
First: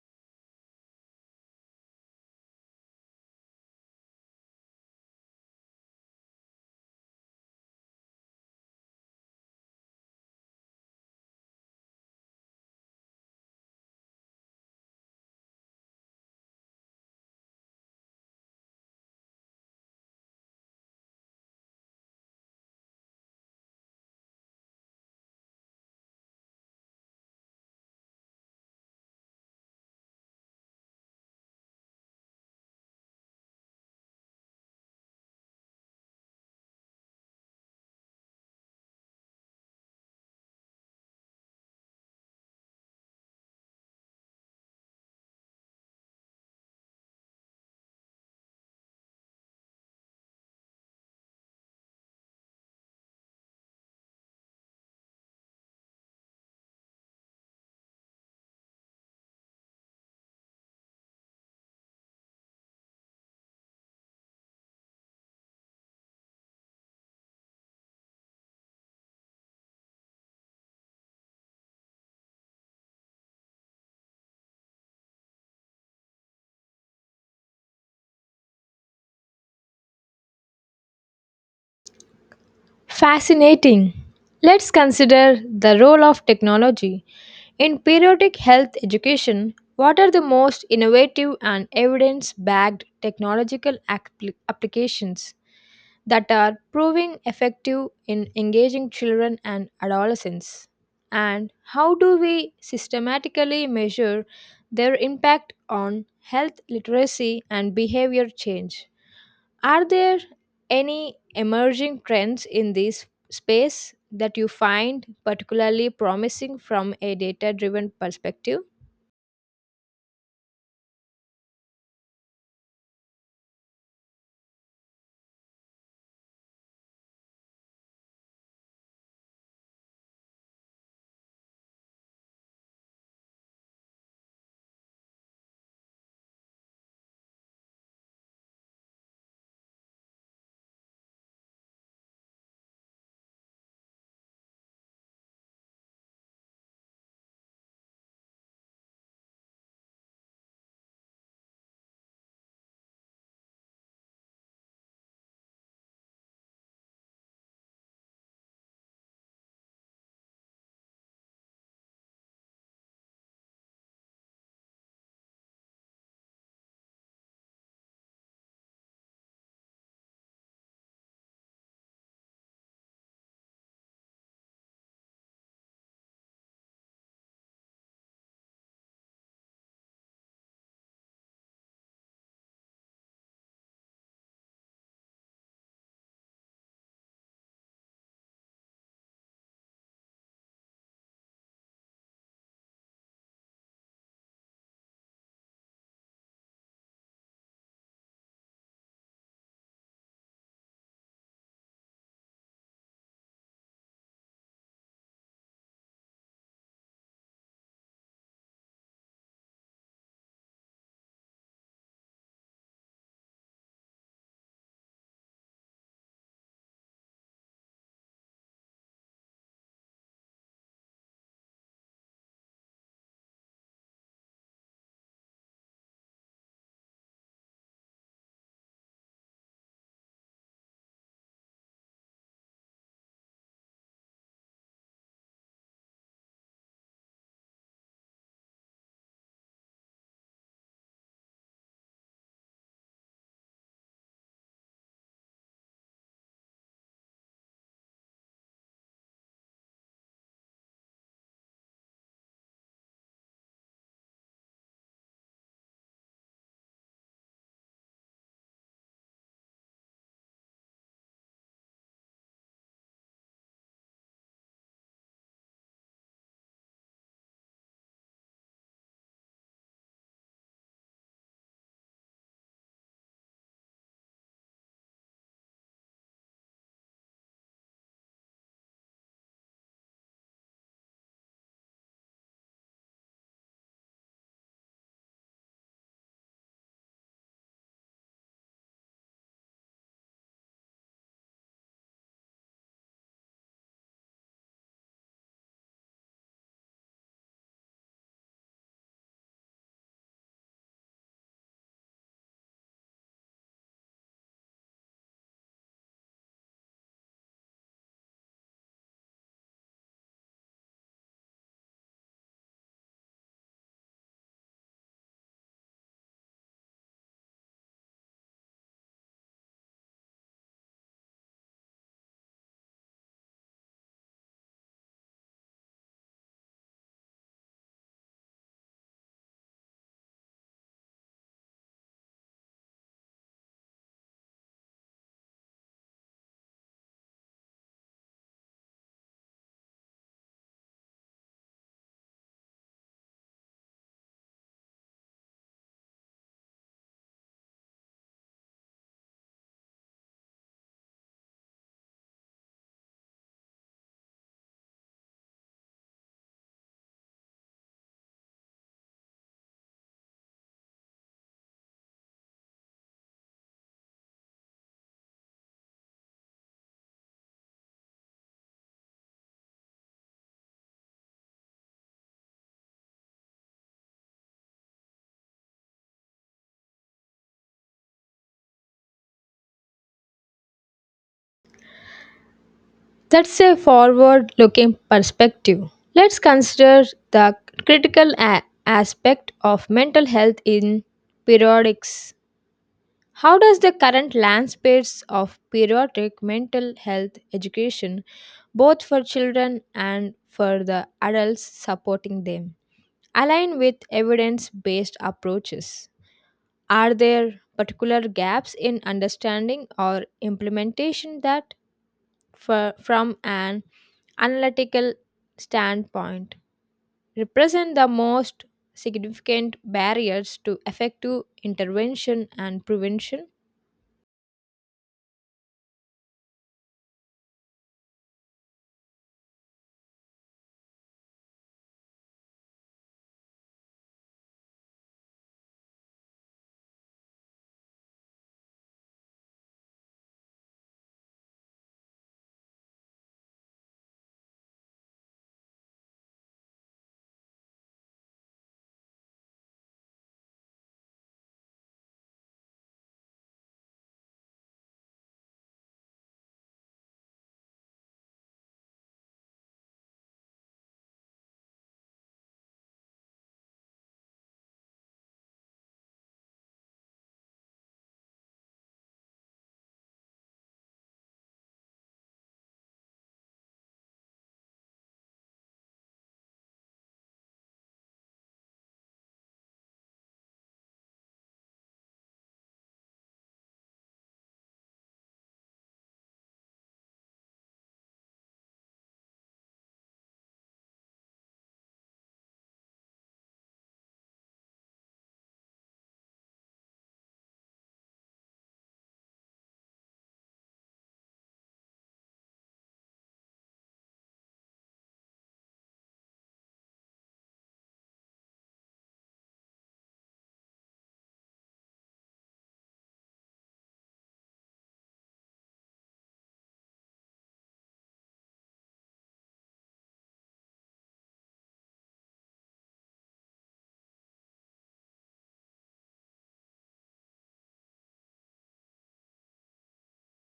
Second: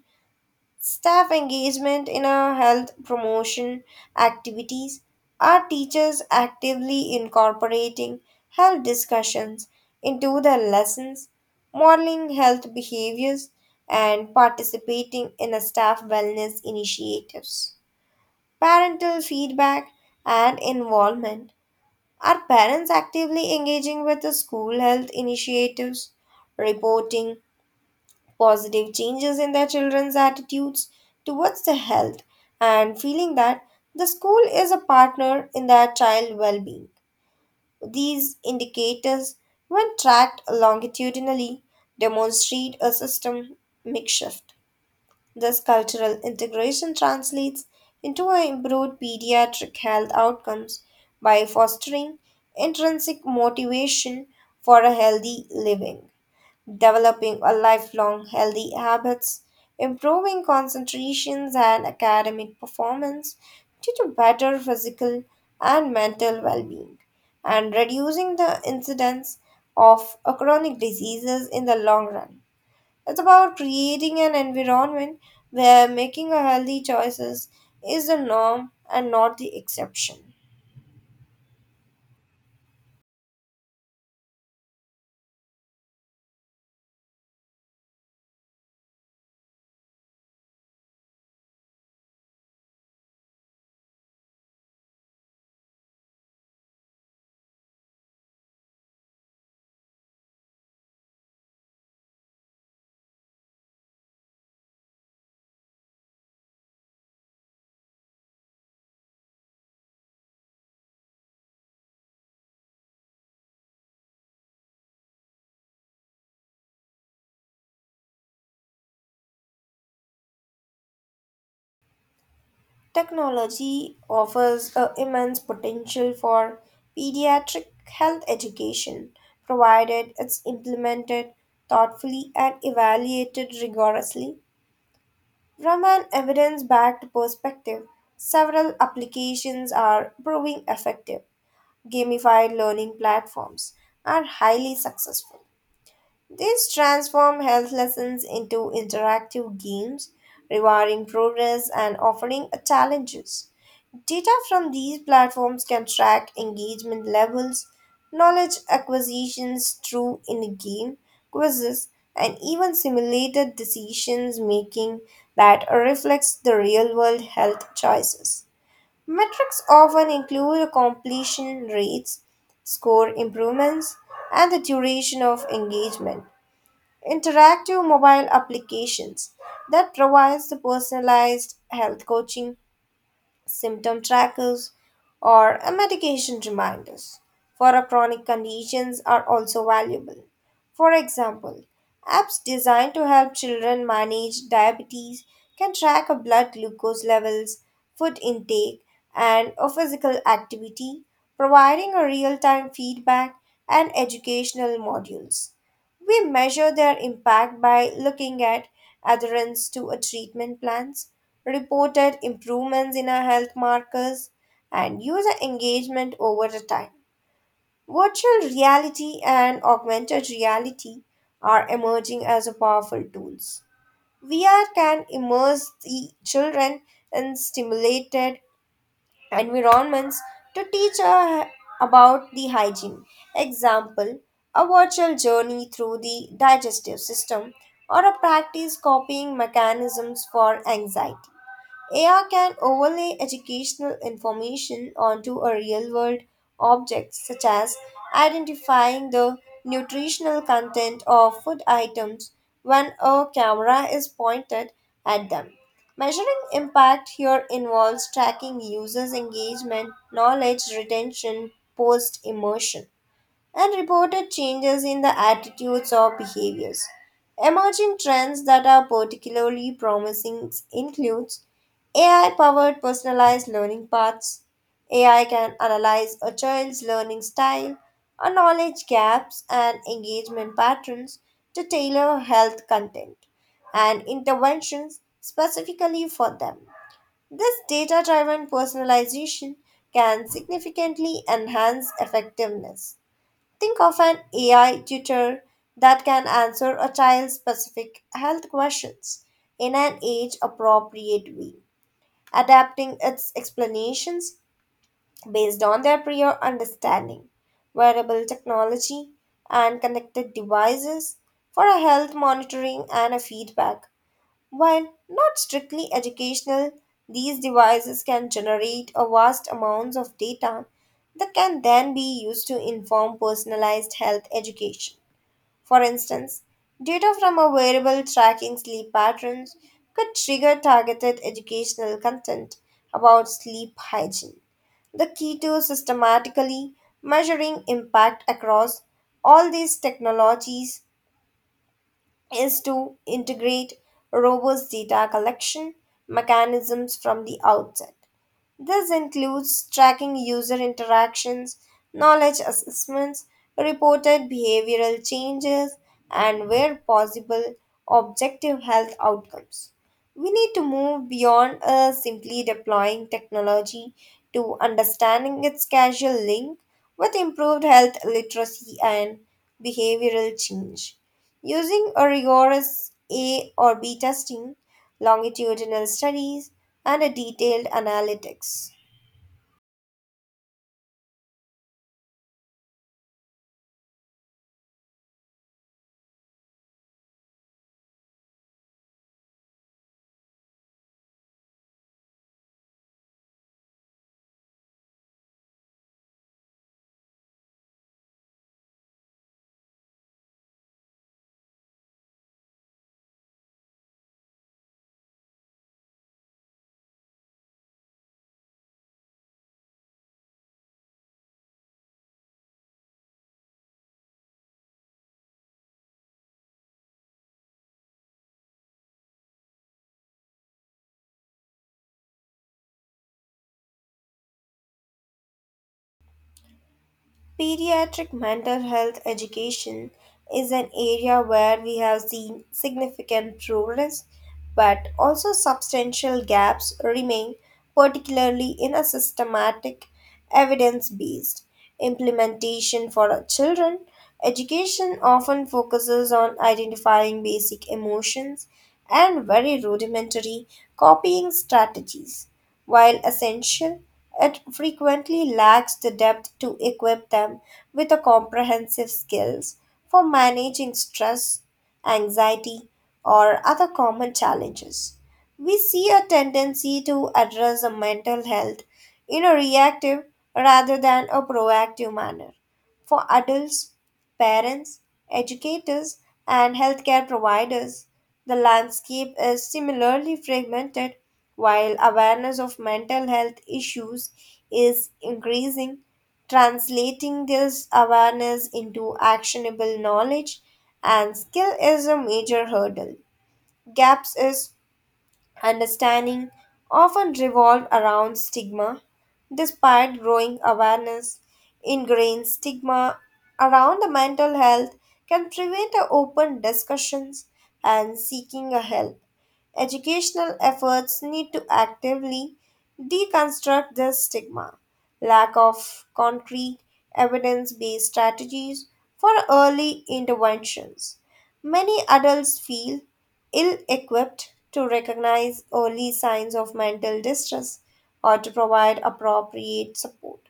Staff engagement in our health promotion activities. Are teachers actively incorporating health discussions into their lessons, modeling health behaviors, and participating in a staff wellness initiatives. Parental feedback and involvement. Are parents actively engaging with the school health initiatives, reporting positive changes in their children's attitudes towards their health and feeling that the school is a partner in their child well-being. These indicators, when tracked longitudinally, demonstrate a system shift. This cultural integration translates into a improved pediatric health outcomes by fostering intrinsic motivation for a healthy living, developing a lifelong healthy habits, improving concentrations and academic performance due to better physical and mental well-being, and reducing the incidence of a chronic diseases in the long run. It's about creating an environment where making a healthy choices is the norm and not the exception.
Fascinating. Let's consider the role of technology In periodic health education, what are the most innovative and evidence backed technological applications that are proving effective in engaging children and adolescents? And how do we systematically measure their impact on health literacy and behavior change? Are there any emerging trends in this space that you find particularly promising from a data driven perspective?
Technology offers a immense potential for pediatric health education, provided it's implemented thoughtfully and evaluated rigorously. From an evidence backed perspective, several applications are proving effective. Gamified learning platforms are highly successful. These transform health lessons into interactive games, rewarding progress and offering challenges. Data from these platforms can track engagement levels, knowledge acquisitions through in game quizzes, and even simulated decisions making that reflects the real world health choices. Metrics often include completion rates, score improvements, and the duration of engagement. Interactive mobile applications that provides the personalized health coaching symptom trackers, or a medication reminders for a chronic conditions are also valuable. For example, apps designed to help children manage diabetes can track a blood glucose levels, food intake, and a physical activity, providing a real-time feedback and educational modules. We measure their impact by looking at adherence to a treatment plans reported improvements in our health markers, and user engagement over the time. Virtual reality and augmented reality are emerging as a powerful tools. VR can immerse the children in stimulated environments to teach about the hygiene. Example, a virtual journey through the digestive system or a practice copying mechanisms for anxiety. AR can overlay educational information onto a real world object, such as identifying the nutritional content of food items when a camera is pointed at them. Measuring impact here involves tracking users' engagement, knowledge retention, post immersion, and reported changes in the attitudes or behaviors. Emerging trends that are particularly promising include AI powered personalized learning paths. AI can analyze a child's learning style, a knowledge gaps, and engagement patterns to tailor health content and interventions specifically for them. This data driven personalization can significantly enhance effectiveness. Think of an AI tutor that can answer a child's specific health questions in an age appropriate way adapting its explanations based on their prior understanding. Wearable technology and connected devices for a health monitoring and a feedback. While not strictly educational, these devices can generate a vast amounts of data that can then be used to inform personalized health education. For instance, data from a wearable tracking sleep patterns could trigger targeted educational content about sleep hygiene. The key to systematically measuring impact across all these technologies is to integrate robust data collection mechanisms from the outset. This includes tracking user interactions, knowledge assessments, reported behavioral changes, and where possible, objective health outcomes. We need to move beyond simply deploying technology to understanding its causal link with improved health literacy and behavioral change. Using a rigorous A or B testing, longitudinal studies, and a detailed analytics.
That's a forward looking perspective. Let's consider the critical aspect of mental health in periodics. How does the current landscape of periodic mental health education, both for children and for the adults supporting them? Align with evidence based approaches. Are there particular gaps in understanding or implementation that, from an analytical standpoint, represent the most significant barriers to effective intervention and prevention?
Pediatric mental health education is an area where we have seen significant progress, but also substantial gaps remain, particularly in a systematic, evidence based implementation for our children. Education often focuses on identifying basic emotions and very rudimentary copying strategies. While essential, it frequently lacks the depth to equip them with a comprehensive skills for managing stress, anxiety, or other common challenges. We see a tendency to address the mental health in a reactive rather than a proactive manner. For adults, parents, educators, and healthcare providers, the landscape is similarly fragmented, while awareness of mental health issues is increasing. Translating this awareness into actionable knowledge and skill is a major hurdle. Gaps is understanding often revolve around stigma. Despite growing awareness, ingrained stigma around the mental health can prevent a open discussions and seeking a help. Educational efforts need to actively deconstruct this stigma. Lack of concrete, evidence based strategies for early interventions. Many adults feel ill equipped to recognize early signs of mental distress or to provide appropriate support.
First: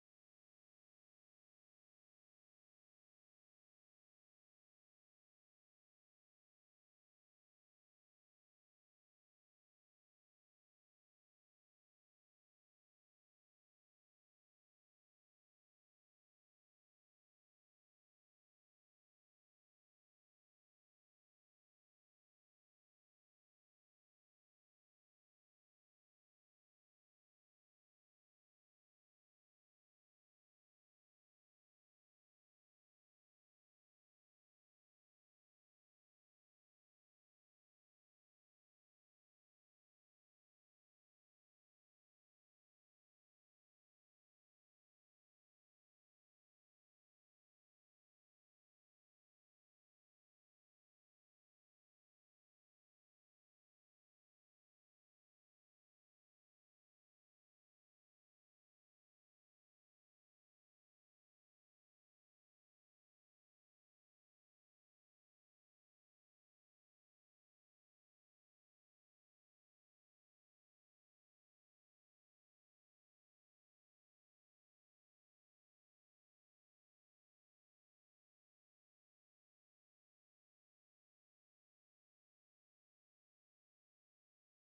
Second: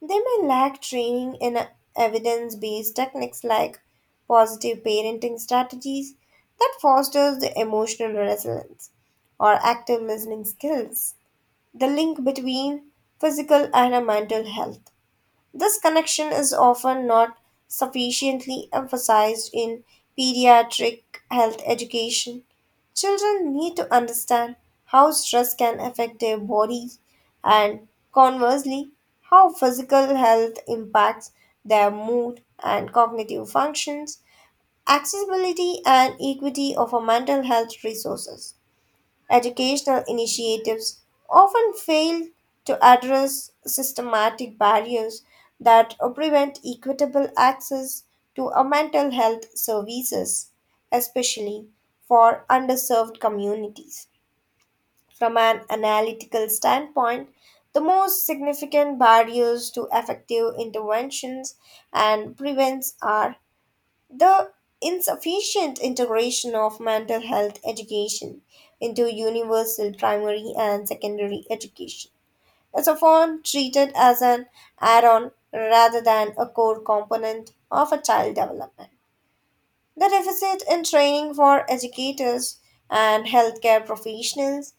They may lack training in evidence based techniques like positive parenting strategies that fosters the emotional resilience or active listening skills, the link between physical and a mental health. This connection is often not sufficiently emphasized in pediatric health education. Children need to understand how stress can affect their body and, conversely, how physical health impacts their mood and cognitive functions, accessibility, and equity of our mental health resources. Educational initiatives often fail to address systematic barriers that prevent equitable access to a mental health services, especially for underserved communities. From an analytical standpoint, the most significant barriers to effective interventions and prevents are the insufficient integration of mental health education into universal primary and secondary education is often treated as an add on rather than a core component of a child development. The deficit in training for educators and healthcare professionals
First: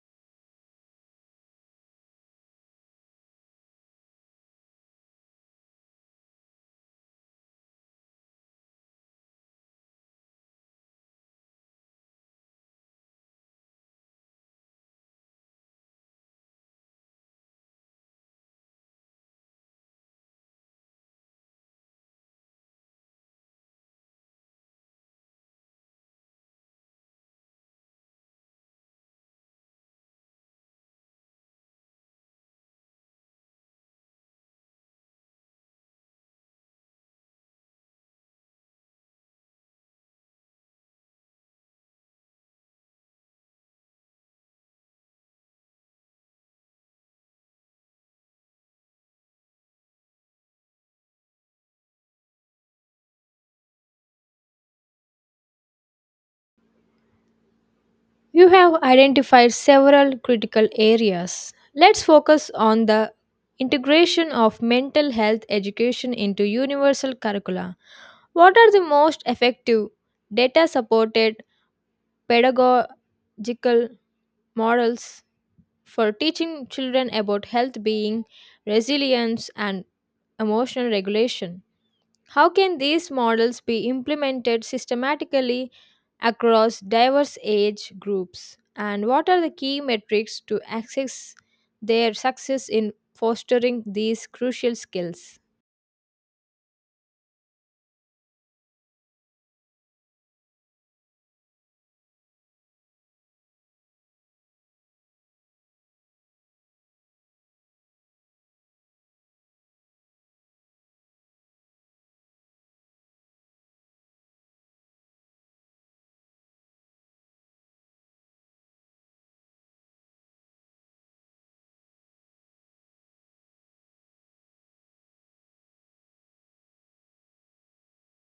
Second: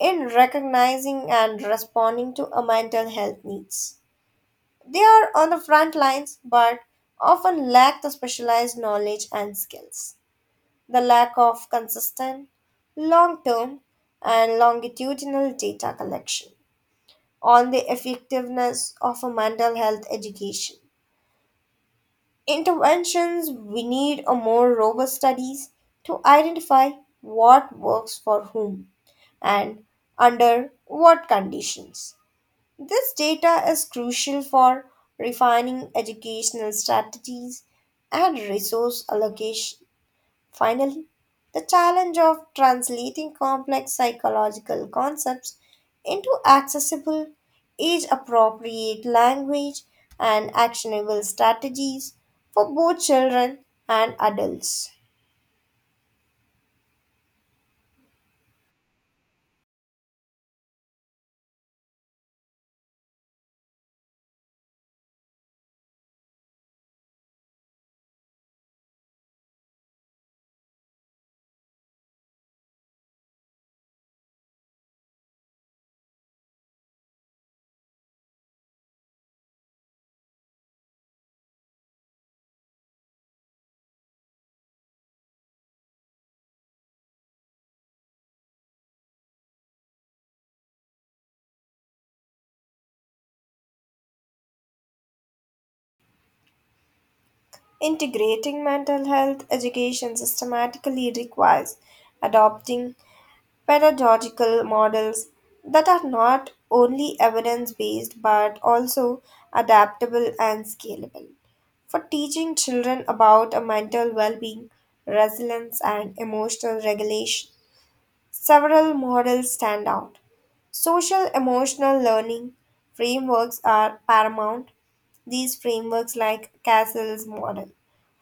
in recognizing and responding to a mental health needs. They are on the front lines but often lack the specialized knowledge and skills. The lack of consistent, long term, and longitudinal data collection on the effectiveness of a mental health education. Interventions we need a more robust studies to identify what works for whom and under what conditions. This data is crucial for refining educational strategies and resource allocation. Finally, the challenge of translating complex psychological concepts into accessible, age appropriate language and actionable strategies for both children and adults.
You have identified several critical areas. Let's focus on the integration of mental health education into universal curricula. What are the most effective data supported pedagogical models for teaching children about health being, resilience, and emotional regulation? How can these models be implemented systematically across diverse age groups? And what are the key metrics to access their success in fostering these crucial skills?
Integrating mental health education systematically requires adopting pedagogical models that are not only evidence based but also adaptable and scalable. For teaching children about a mental well being, resilience, and emotional regulation, several models stand out. Social emotional learning frameworks are paramount. These frameworks, like Castle's model,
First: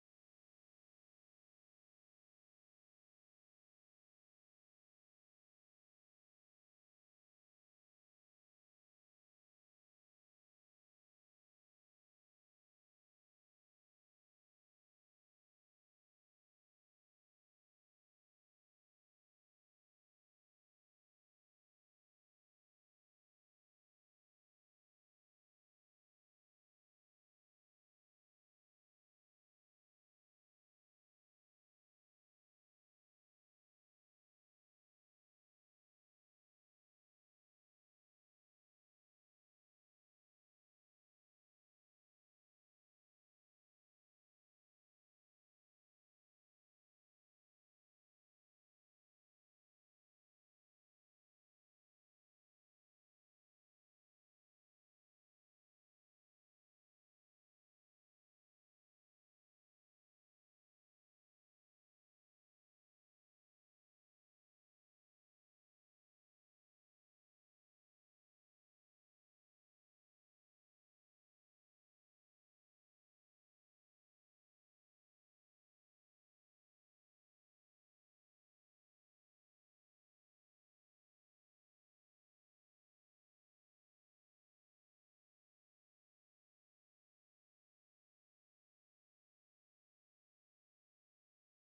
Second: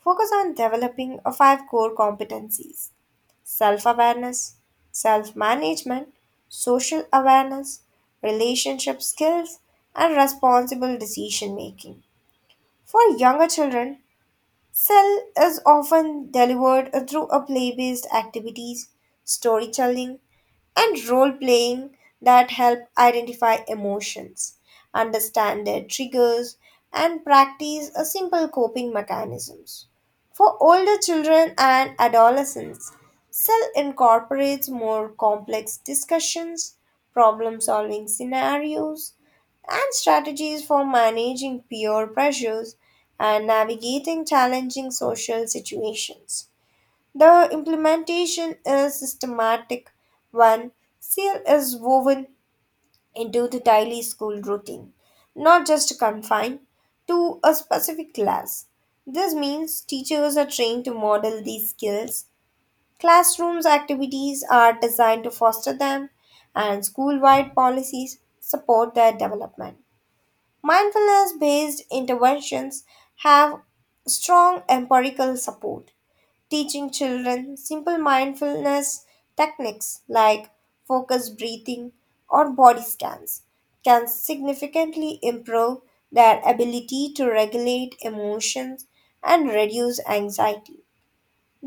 focus on developing five core competencies self awareness, self management, social awareness, relationship skills, and responsible decision making. For younger children, Cell is often delivered through a play-based activities, storytelling, and role-playing that help identify emotions, understand their triggers, and practice a simple coping mechanisms. For older children and adolescents, Cell incorporates more complex discussions, problem-solving scenarios, and strategies for managing peer pressures and navigating challenging social situations. The implementation is systematic when CL is woven into the daily school routine, not just confined to a specific class. This means teachers are trained to model these skills, classrooms activities are designed to foster them, and school wide policies support their development. Mindfulness based interventions have strong empirical support. Teaching children simple mindfulness techniques like focused breathing or body scans can significantly improve their ability to regulate emotions and reduce anxiety.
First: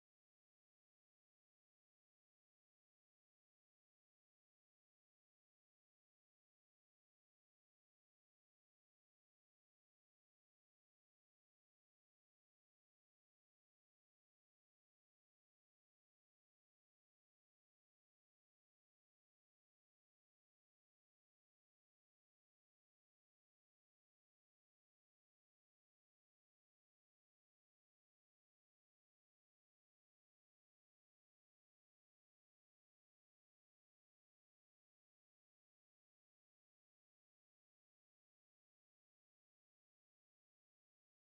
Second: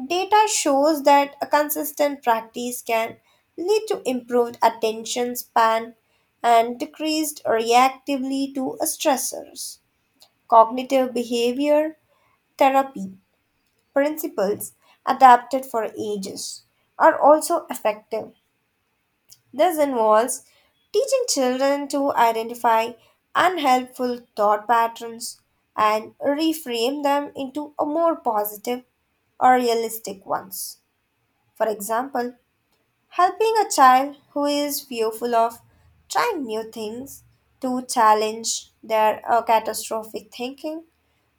Data shows that a consistent practice can lead to improved attention span and decreased reactively to stressors. Cognitive behavior therapy principles adapted for ages are also effective. This involves teaching children to identify unhelpful thought patterns and reframe them into a more positive or realistic ones. For example, helping a child who is fearful of trying new things to challenge their catastrophic thinking,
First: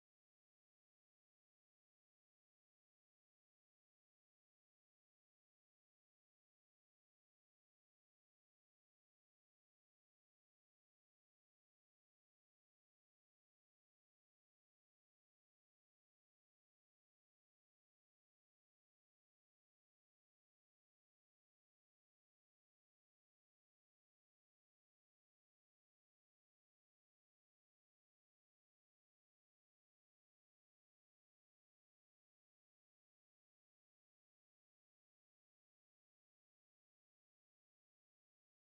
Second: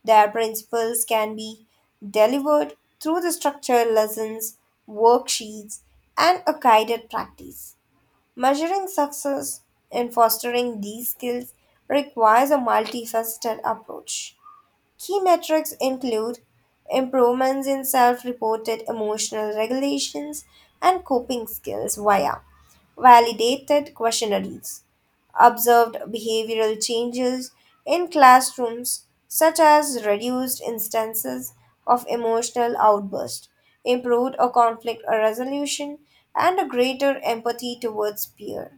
their principles can be delivered through the structured lessons, worksheets, and a guided practice. Measuring success in fostering these skills requires a multifaceted approach. Key metrics include improvements in self reported emotional regulations and coping skills via validated questionnaires, observed behavioral changes in classrooms, such as reduced instances of emotional outburst, improved a conflict resolution, and a greater empathy towards peers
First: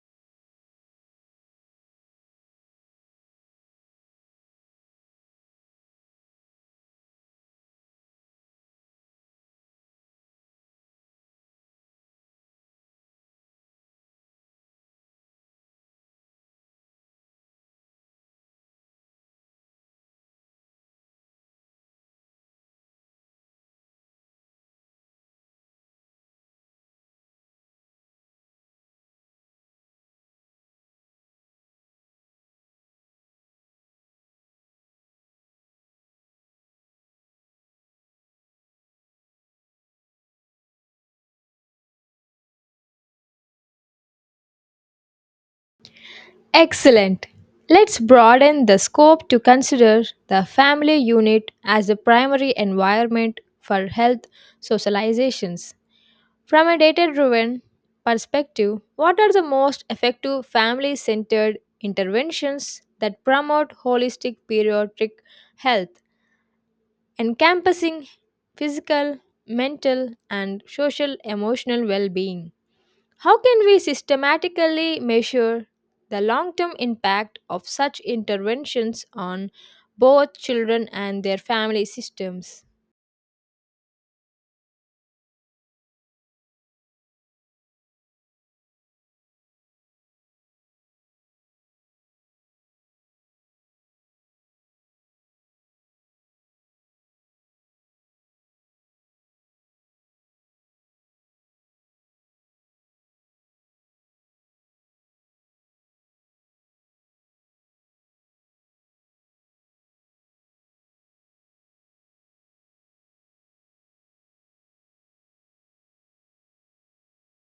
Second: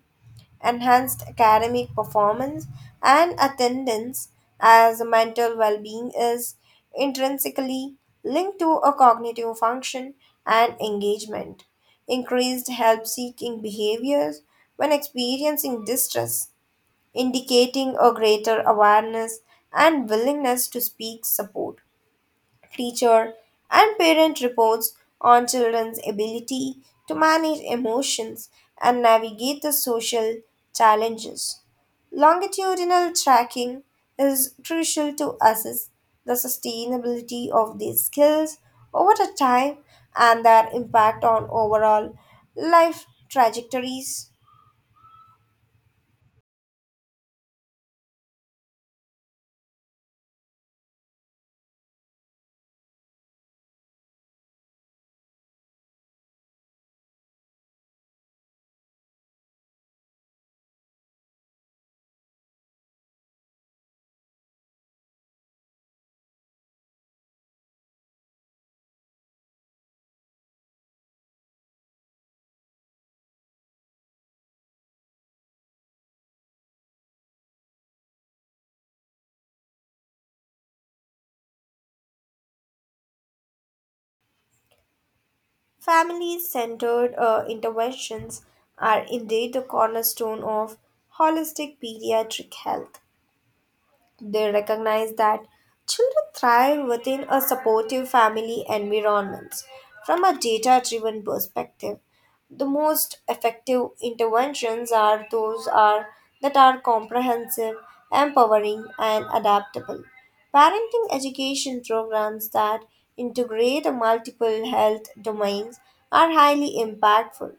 enhanced academic performance and attendance as mental well-being is intrinsically linked to a cognitive function and engagement increased help-seeking behaviors when experiencing distress indicating a greater awareness and willingness to seek support teacher, and parent reports on children's ability to manage emotions and navigate the social challenges. Longitudinal tracking is crucial to assess the sustainability of these skills over the time and their impact on overall life trajectories.
Excellent. Let's broaden the scope to consider the family unit as the primary environment for health socializations. From a data driven perspective, what are the most effective family centered interventions that promote holistic pediatric health, encompassing physical, mental, and social emotional well being? How can we systematically measure the long term impact of such interventions on both children and their family systems?
Family centered interventions are indeed the cornerstone of holistic pediatric health. They recognize that children thrive within a supportive family environment. From a data driven perspective, the most effective interventions are those are that are comprehensive, empowering and adaptable. Parenting education programs that integrate multiple health domains are highly impactful.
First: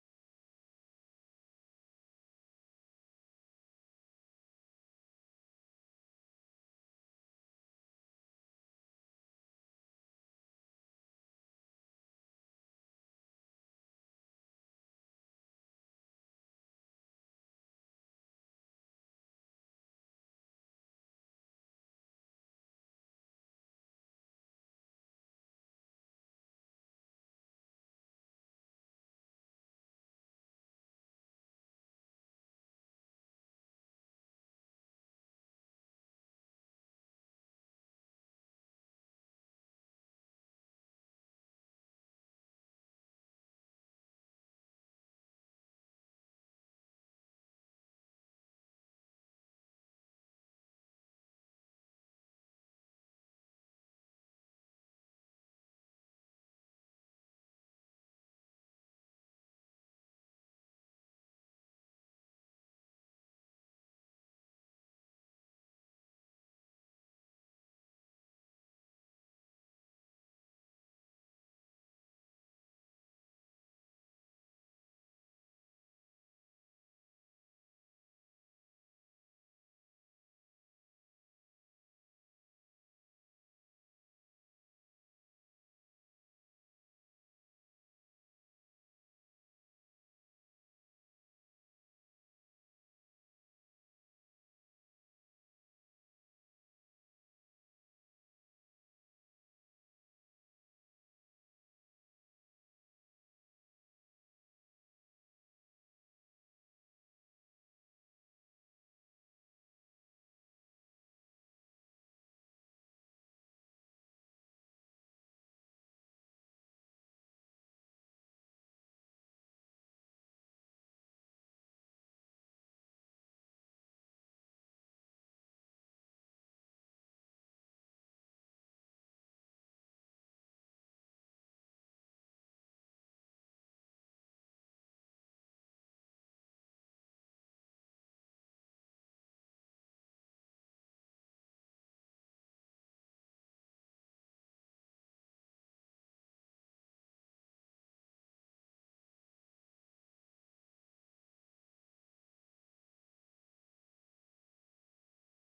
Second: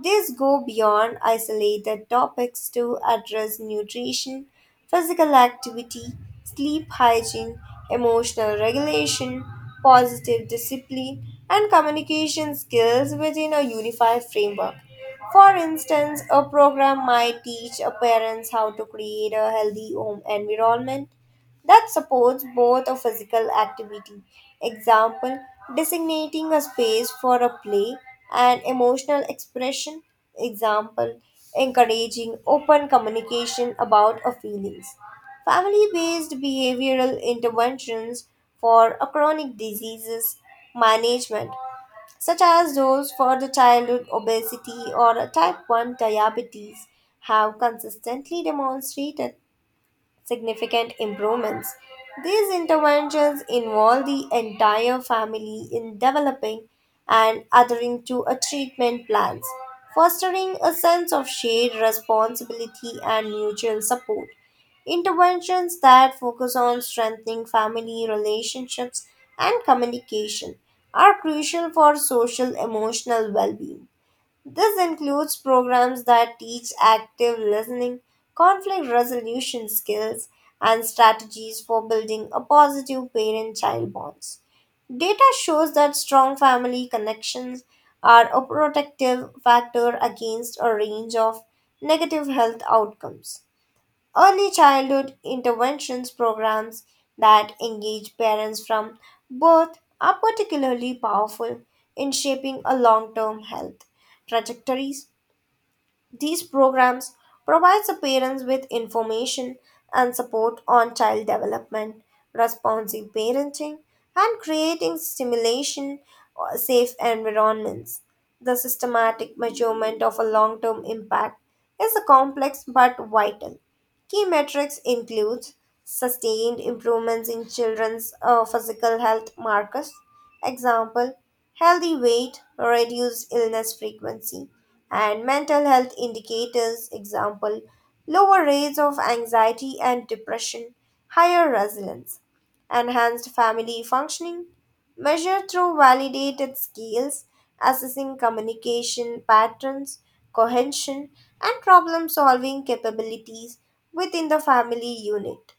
These go beyond isolated topics to address nutrition, physical activity, sleep hygiene, emotional regulation, positive discipline, and communication skills within a unified framework. For instance, a program might teach a parents how to create a healthy home environment that supports both a physical activity. Example, designating a space for a play and emotional expression. Example, encouraging open communication about our feelings. Family based behavioral interventions for a chronic diseases management, such as those for the childhood obesity or a type 1 diabetes, have consistently demonstrated significant improvements. These interventions involve the entire family in developing and adhering to a treatment plans, fostering a sense of shared responsibility and mutual support. Interventions that focus on strengthening family relationships and communication are crucial for social emotional well-being. This includes programs that teach active listening, conflict resolution skills, and strategies for building a positive parent child bonds. Data shows that strong family connections are a protective factor against a range of negative health outcomes. Early childhood interventions programs that engage parents from birth are particularly powerful in shaping a long term health trajectories. These programs provide the parents with information and support on child development, responsive parenting, and creating stimulation or safe environments. The systematic measurement of a long term impact is a complex but vital key metrics includes sustained improvements in children's physical health markers, example, healthy weight, reduced illness frequency, and mental health indicators, example, lower rates of anxiety and depression, higher resilience, enhanced family functioning, measure through validated skills, assessing communication patterns, cohesion, and problem solving capabilities within the family unit.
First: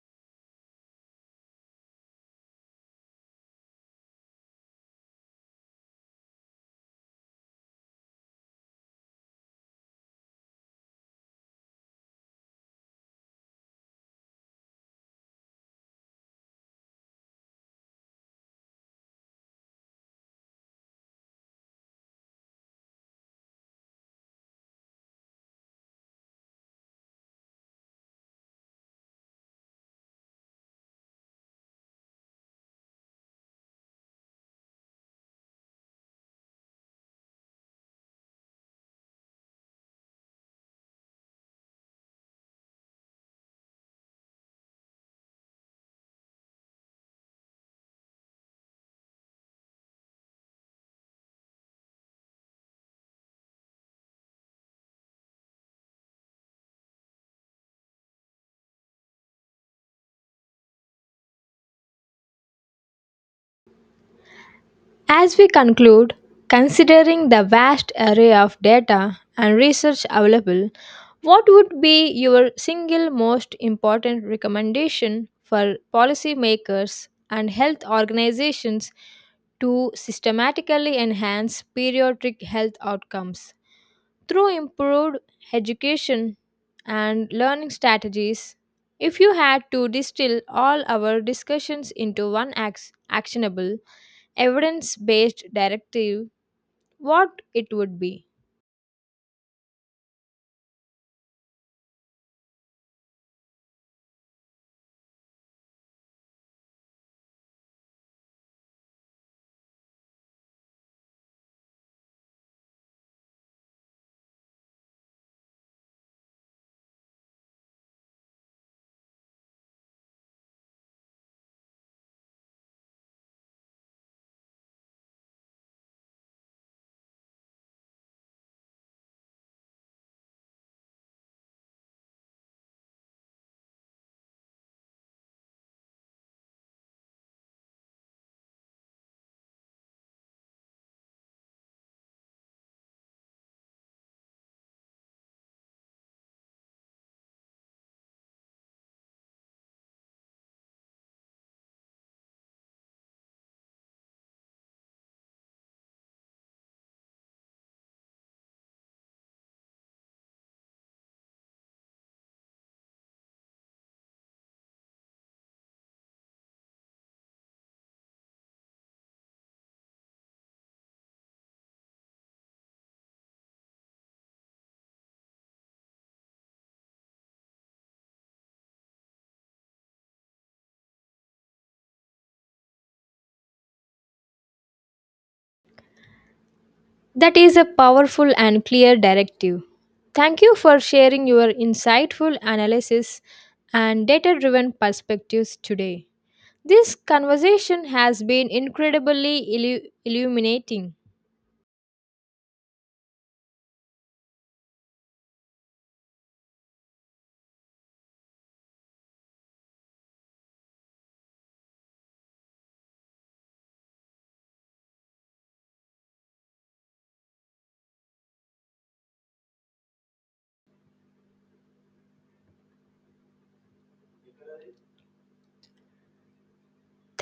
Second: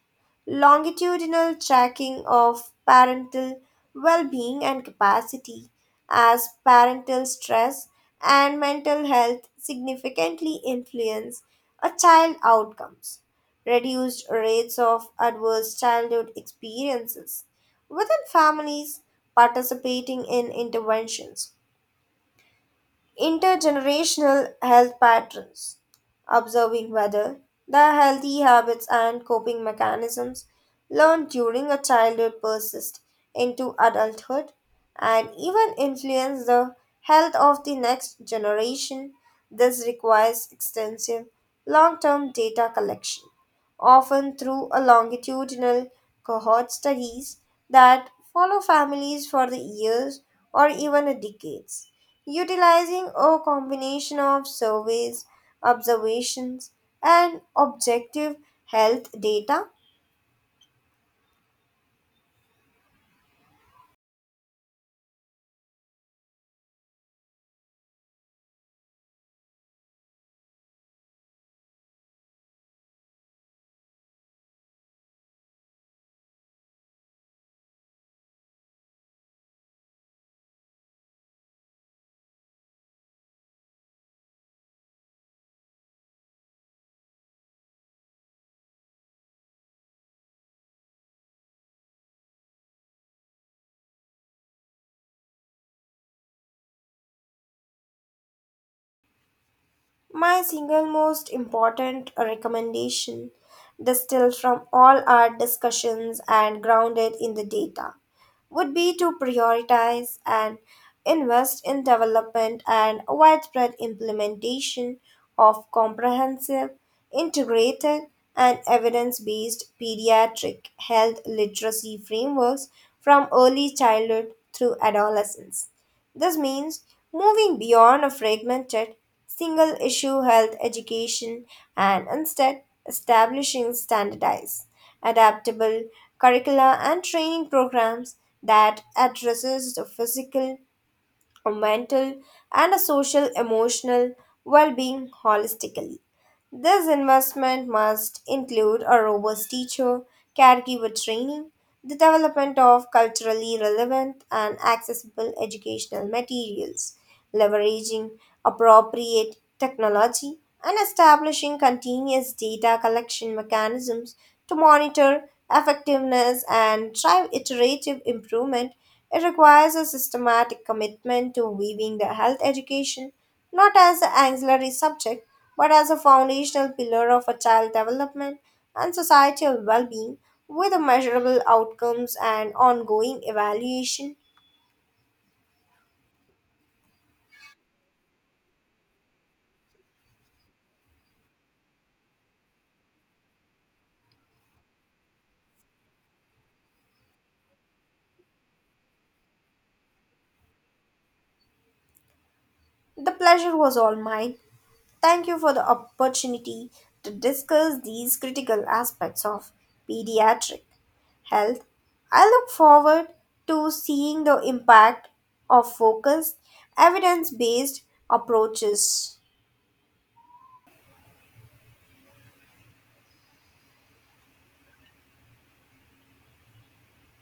Longitudinal tracking of parental well being and capacity, as parental stress and mental health significantly influence a child outcomes. Reduced rates of adverse childhood experiences within families participating in interventions intergenerational health patterns, observing whether the healthy habits and coping mechanisms learned during a childhood persist into adulthood and even influence the health of the next generation. This requires extensive long term data collection, often through a longitudinal cohort studies that follow families for the years or even decades utilizing a combination of surveys, observations, and objective health data.
As we conclude, considering the vast array of data and research available, what would be your single most important recommendation for policymakers and health organizations to systematically enhance pediatric health outcomes? Through improved education and learning strategies, if you had to distill all our discussions into one actionable, evidence based directive, what it would be?
My single most important recommendation, distilled from all our discussions and grounded in the data, would be to prioritize and invest in development and widespread implementation of comprehensive, integrated, and evidence based pediatric health literacy frameworks from early childhood through adolescence. This means moving beyond a fragmented, single issue health education and instead establishing standardized, adaptable curricula and training programs that addresses the physical, mental and social emotional well-being holistically. This investment must include a robust teacher, caregiver training, the development of culturally relevant and accessible educational materials, leveraging appropriate technology, and establishing continuous data collection mechanisms to monitor effectiveness and drive iterative improvement it requires a systematic commitment to weaving the health education not as an auxiliary subject but as a foundational pillar of a child development and societal well-being with a measurable outcomes and ongoing evaluation.
That is a powerful and clear directive. Thank you for sharing your insightful analysis and data driven perspectives today. This conversation has been incredibly illuminating.
The pleasure was all mine. Thank you for the opportunity to discuss these critical aspects of pediatric health. I look forward to seeing the impact of focused, evidence based approaches.